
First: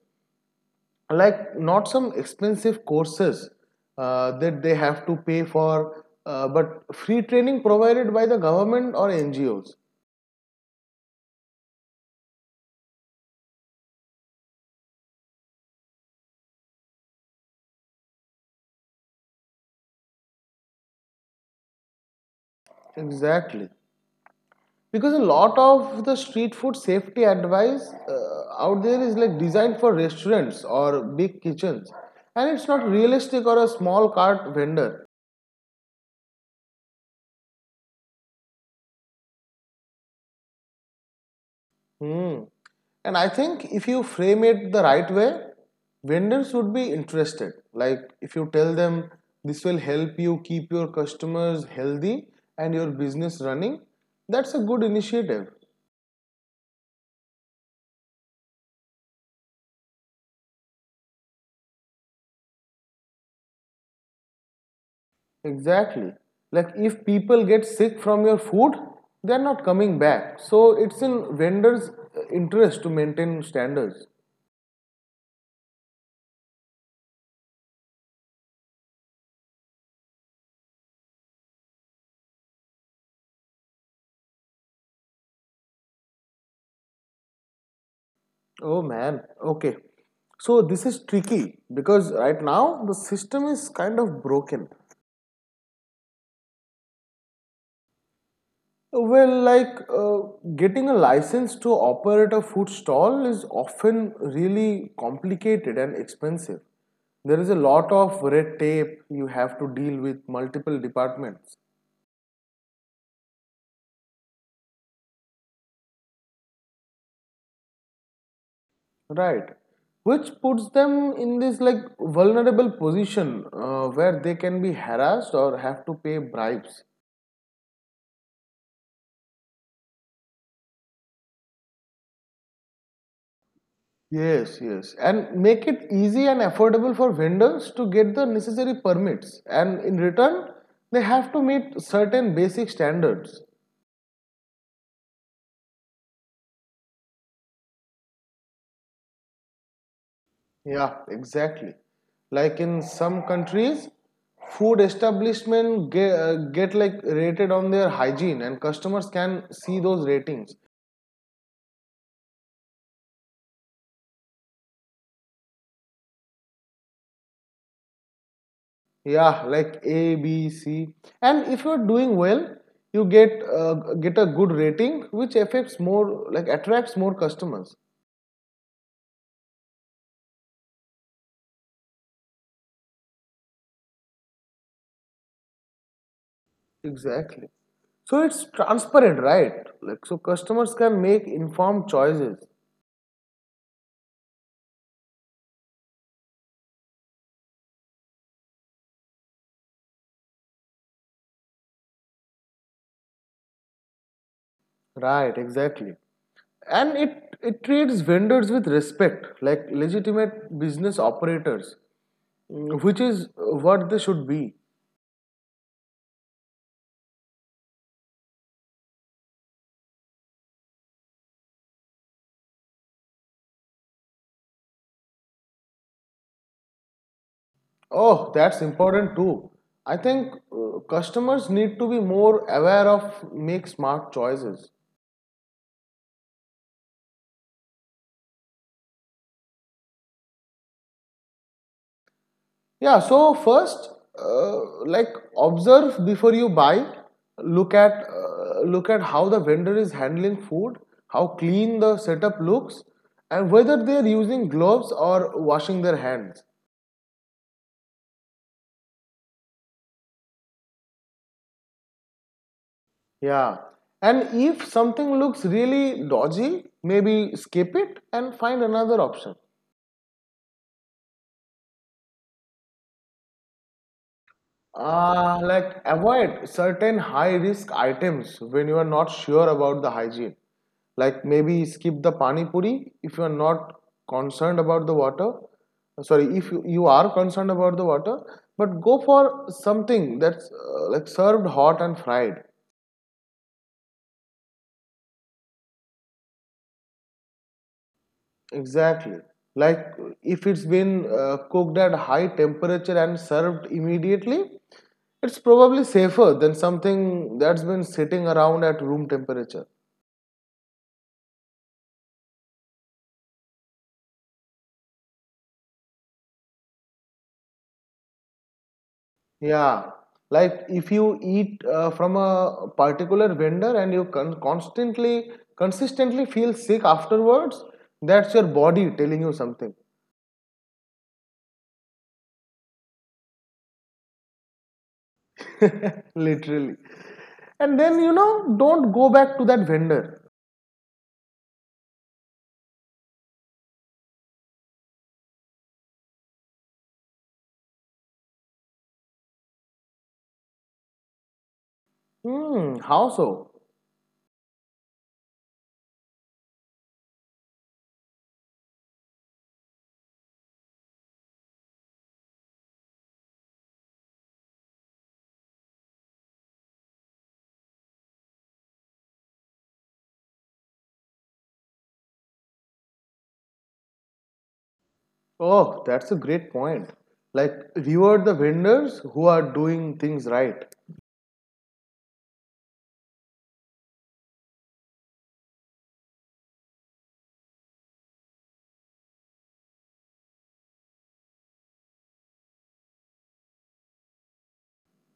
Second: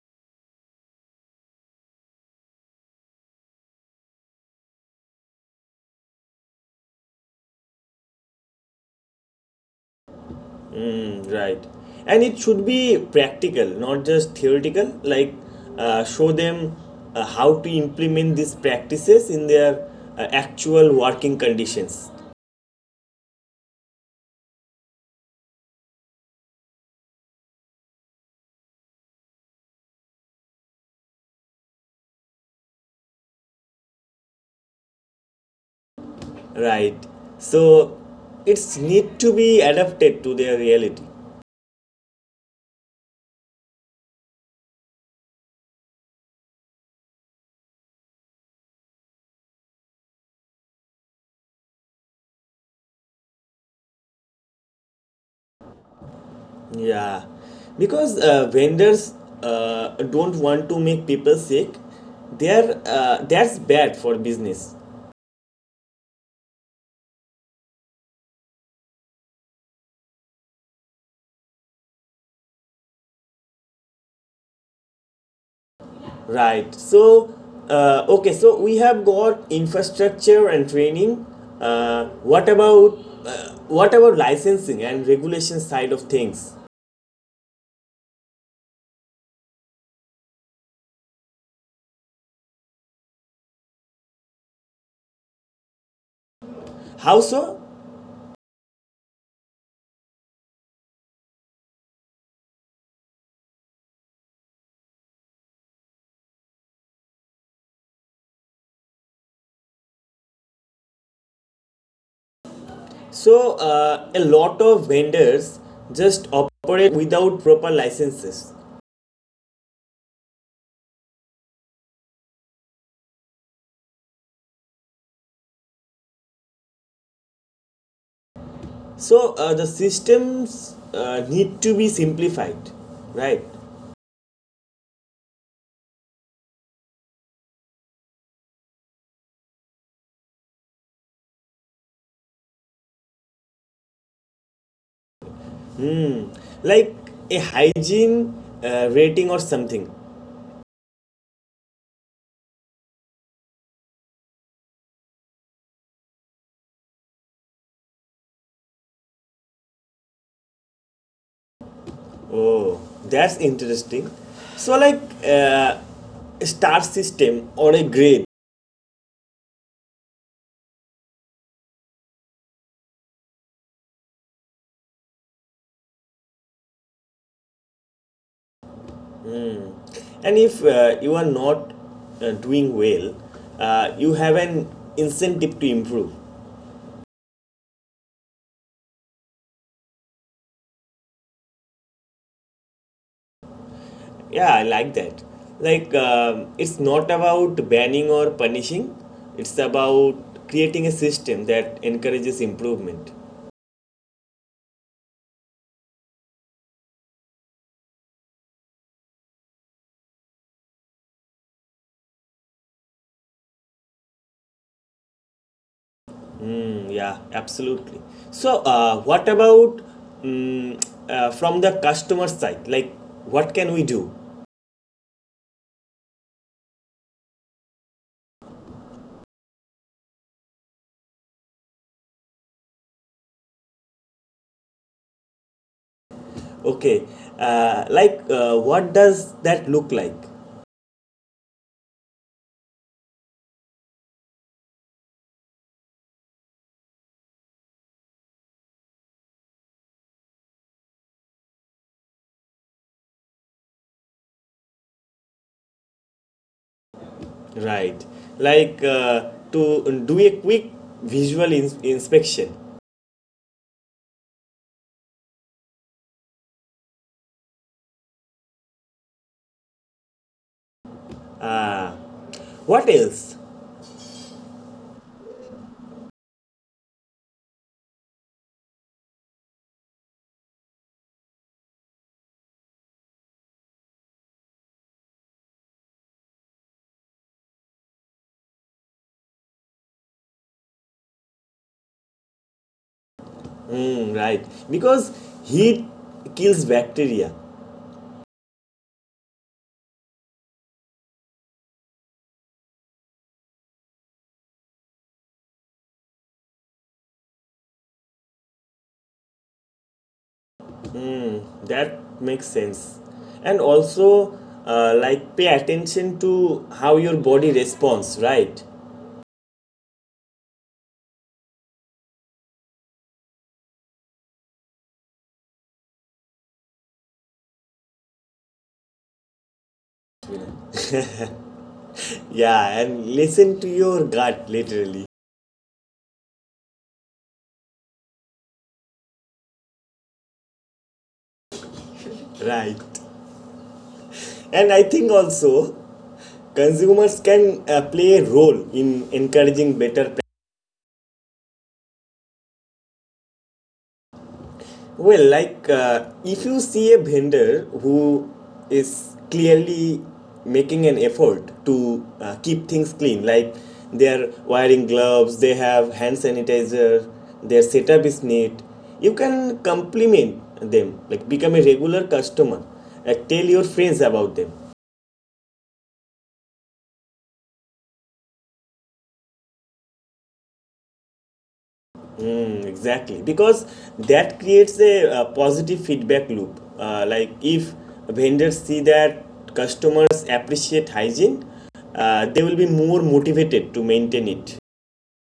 Like not some expensive courses that they have to pay for, but free training provided by the government or NGOs. Right. And it should be practical, not just theoretical. Like, show them how to implement these practices in their actual working conditions. Exactly, because a lot of the street food safety advice out there is like designed for restaurants or big kitchens, and it's not realistic or a small cart vendor. Right. So, it's need to be adapted to their reality. Hmm. And I think if you frame it the right way, vendors would be interested. Like if you tell them this will help you keep your customers healthy and your business running, that's a good initiative. Yeah. Because vendors don't want to make people sick. They're, that's bad for business. Exactly. Like if people get sick from your food, they're not coming back. So it's in vendors' interest to maintain standards. Right. So okay, so we have got infrastructure and training. What about what about licensing and regulation side of things? Oh man, okay. So this is tricky because right now the system is kind of broken. How so? Well, like getting a license to operate a food stall is often really complicated and expensive. There is a lot of red tape, you have to deal with multiple departments, So, a lot of vendors just operate without proper licenses. right? Which puts them in this like vulnerable position where they can be harassed or have to pay bribes. So, the systems need to be simplified, right? Yes, yes. And make it easy and affordable for vendors to get the necessary permits. And in return, they have to meet certain basic standards. Hmm. Like a hygiene rating or something. Yeah, exactly. Like in some countries, food establishment get like rated on their hygiene, and customers can see those ratings. Oh, that's interesting. So, like uh, star system or a grade, Yeah, like A, B, C. And if you're doing well, you get a good rating which affects more like attracts more customers. and if you are not doing well, you have an incentive to improve. Exactly. So it's transparent, right? Like so customers can make informed choices. Yeah, I like that. Like, it's not about banning or punishing, it's about creating a system that encourages improvement. Right, exactly. And it treats vendors with respect, like legitimate business operators, which is what they should be. Mm, yeah, absolutely. So, what about mm, from the customer side? Like, what can we do? Oh, that's important too. I think customers need to be more aware of make smart choices. Okay, like what does that look like? Yeah, so first, like observe before you buy. Look at how the vendor is handling food, how clean the setup looks, and whether they are using gloves or washing their hands. Right, like to do a quick visual inspection. Yeah, and if something looks really dodgy, maybe skip it and find another option. Ah, what else? Like avoid certain high risk items when you are not sure about the hygiene. Like maybe skip the pani puri if you are not concerned about the water. Sorry, if you are concerned about the water, but go for something that's like served hot and fried. Hmm, right, because heat kills bacteria. Exactly. Like if it's been cooked at high temperature and served immediately, it's probably safer than something that's been sitting around at room temperature. That makes sense. And also, like pay attention to how your body responds. Right. Yeah, like if you eat from a particular vendor and you consistently feel sick afterwards, that's your body telling you something, Yeah, and listen to your gut literally. literally. And then don't go back to that vendor. Right. And I think also consumers can play a role in encouraging better Hmm, how so? Well, like if you see a vendor who is clearly making an effort to keep things clean, like they are wearing gloves, they have hand sanitizer, their setup is neat, you can compliment them, like become a regular customer, tell your friends about them. Oh, that's a great point. Like reward the vendors who are doing things right. Mm, exactly, because that creates a, uh, positive feedback loop. Like if vendors see that customers appreciate hygiene, they will be more motivated to maintain it.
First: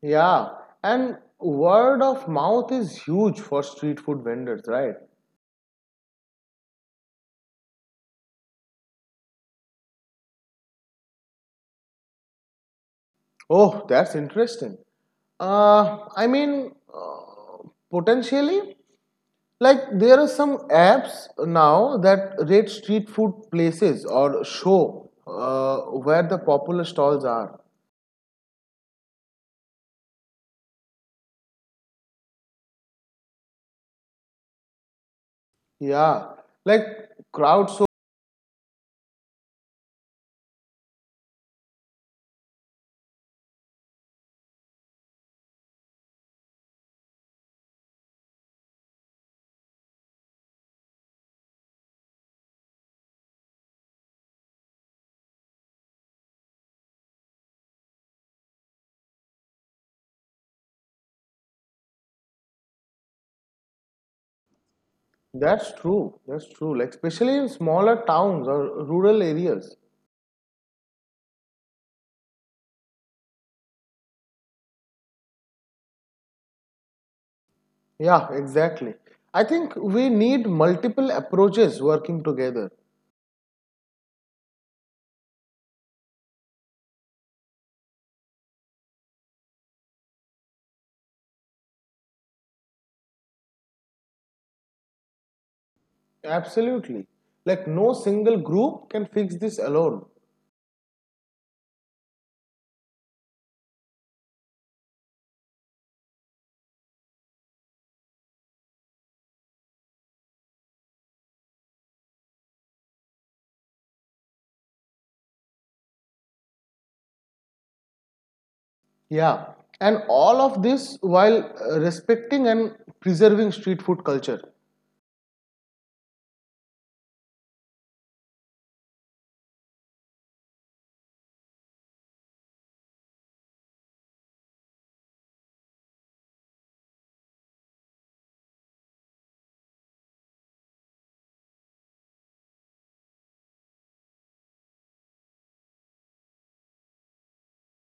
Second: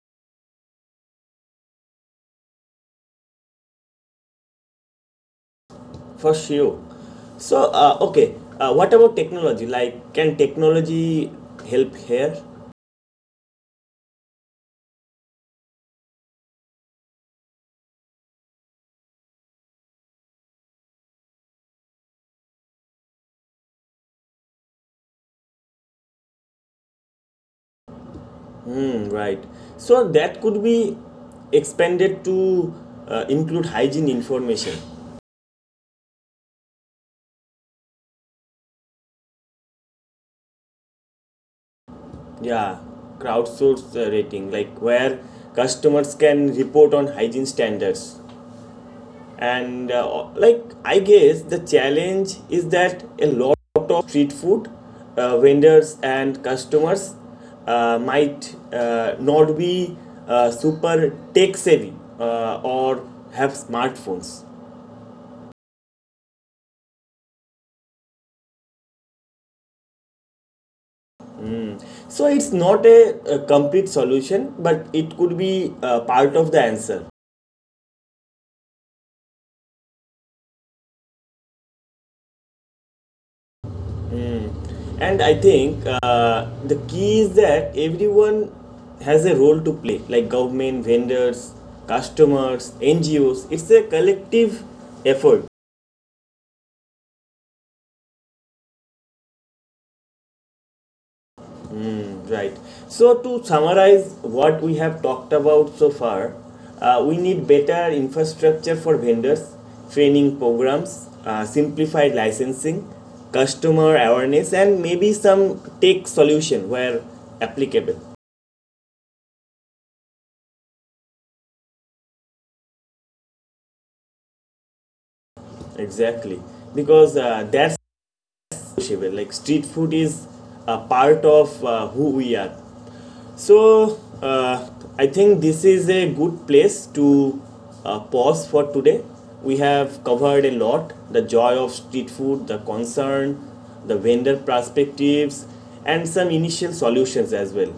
Yeah, and word of mouth is huge for street food vendors, right? For sure. So okay, what about technology? Like, can technology help here? Oh, that's interesting. I mean, potentially, like there are some apps now that rate street food places or show where the popular stalls are. Hmm, right, so that could be expanded to include hygiene information. Yeah, like crowdsourcing. Yeah, crowdsourced rating, like where customers can report on hygiene standards. And like I guess the challenge is that a lot of street food vendors and customers might not be super tech savvy, or have smartphones. That's true. That's true. Like especially in smaller towns or rural areas. So it's not a, a complete solution, but it could be part of the answer. Yeah, exactly. I think we need multiple approaches working together. And I think the key is that everyone has a role to play, like government, vendors, customers, NGOs. It's a collective effort, Absolutely. Like no single group can fix this alone. right? So, to summarize what we have talked about so far, we need better infrastructure for vendors, training programs, simplified licensing, customer awareness, and maybe some tech solution where applicable. Yeah, and all of this while respecting and preserving street food culture. Exactly, because that's Shiva. Like street food is a part of who we are. So I think this is a good place to pause for today. We have covered a lot: the joy of street food, the concern, the vendor perspectives, and some initial solutions as well.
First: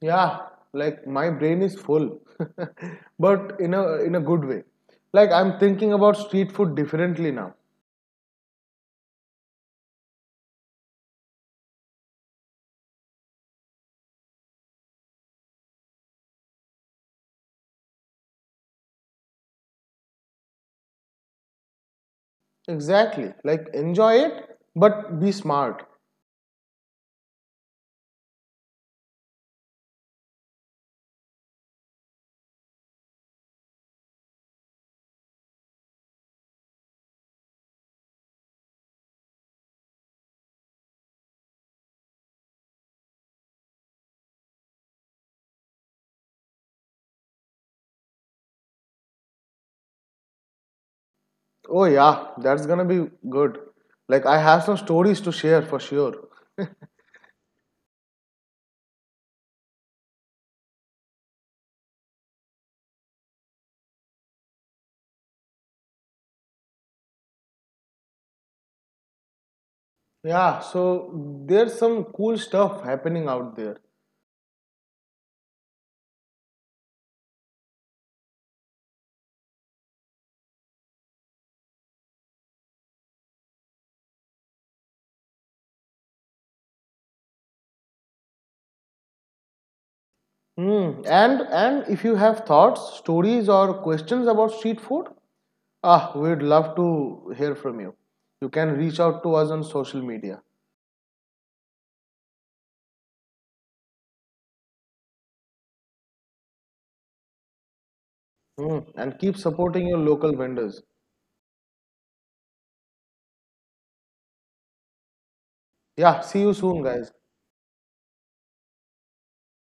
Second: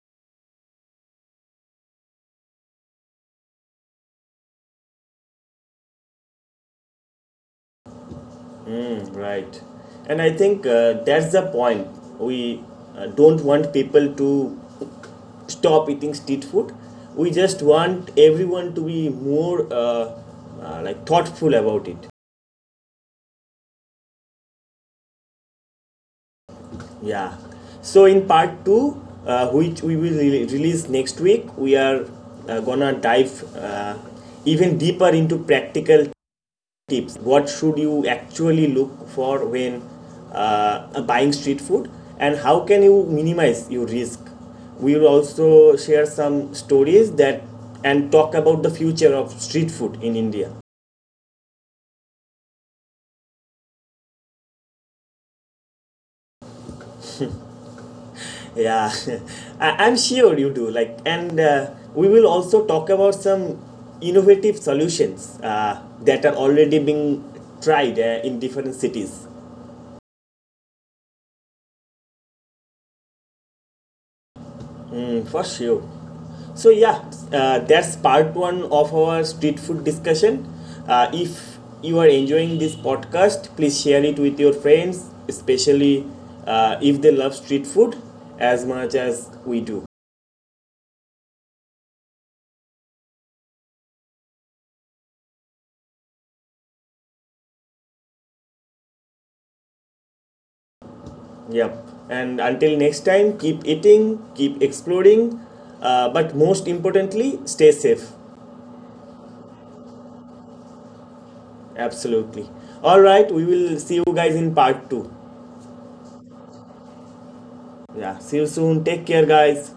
Yeah, like my brain is full, <laughs> but in a good way. Like I'm thinking about street food differently now. Right, and I think that's the point. We don't want people to stop eating street food. We just want everyone to be more like thoughtful about it. Exactly. Like enjoy it, but be smart. Yeah. So in part two, which we will release next week, we are gonna dive even deeper into practical tips: what should you actually look for when uh, buying street food, and how can you minimize your risk? We will also share some stories that and talk about the future of street food in India. Oh yeah, that's gonna be good. Like I have some stories to share for sure. Yeah. <laughs> I'm sure you do. Like, and we will also talk about some innovative solutions that are already being tried in different cities. Yeah, so there's some cool stuff happening out there. For sure. So yeah, that's part one of our street food discussion. If you are enjoying this podcast, please share it with your friends, especially if they love street food as much as we do. Hmm. And if you have thoughts, stories, or questions about street food, we'd love to hear from you. You can reach out to us on social media. Yep. And until next time, keep eating, keep exploring, but most importantly, stay safe. Hmm. And keep supporting your local vendors. Absolutely. All right, we will see you guys in part two. Yeah. See you soon, guys. Yeah. See you soon. Take care, guys.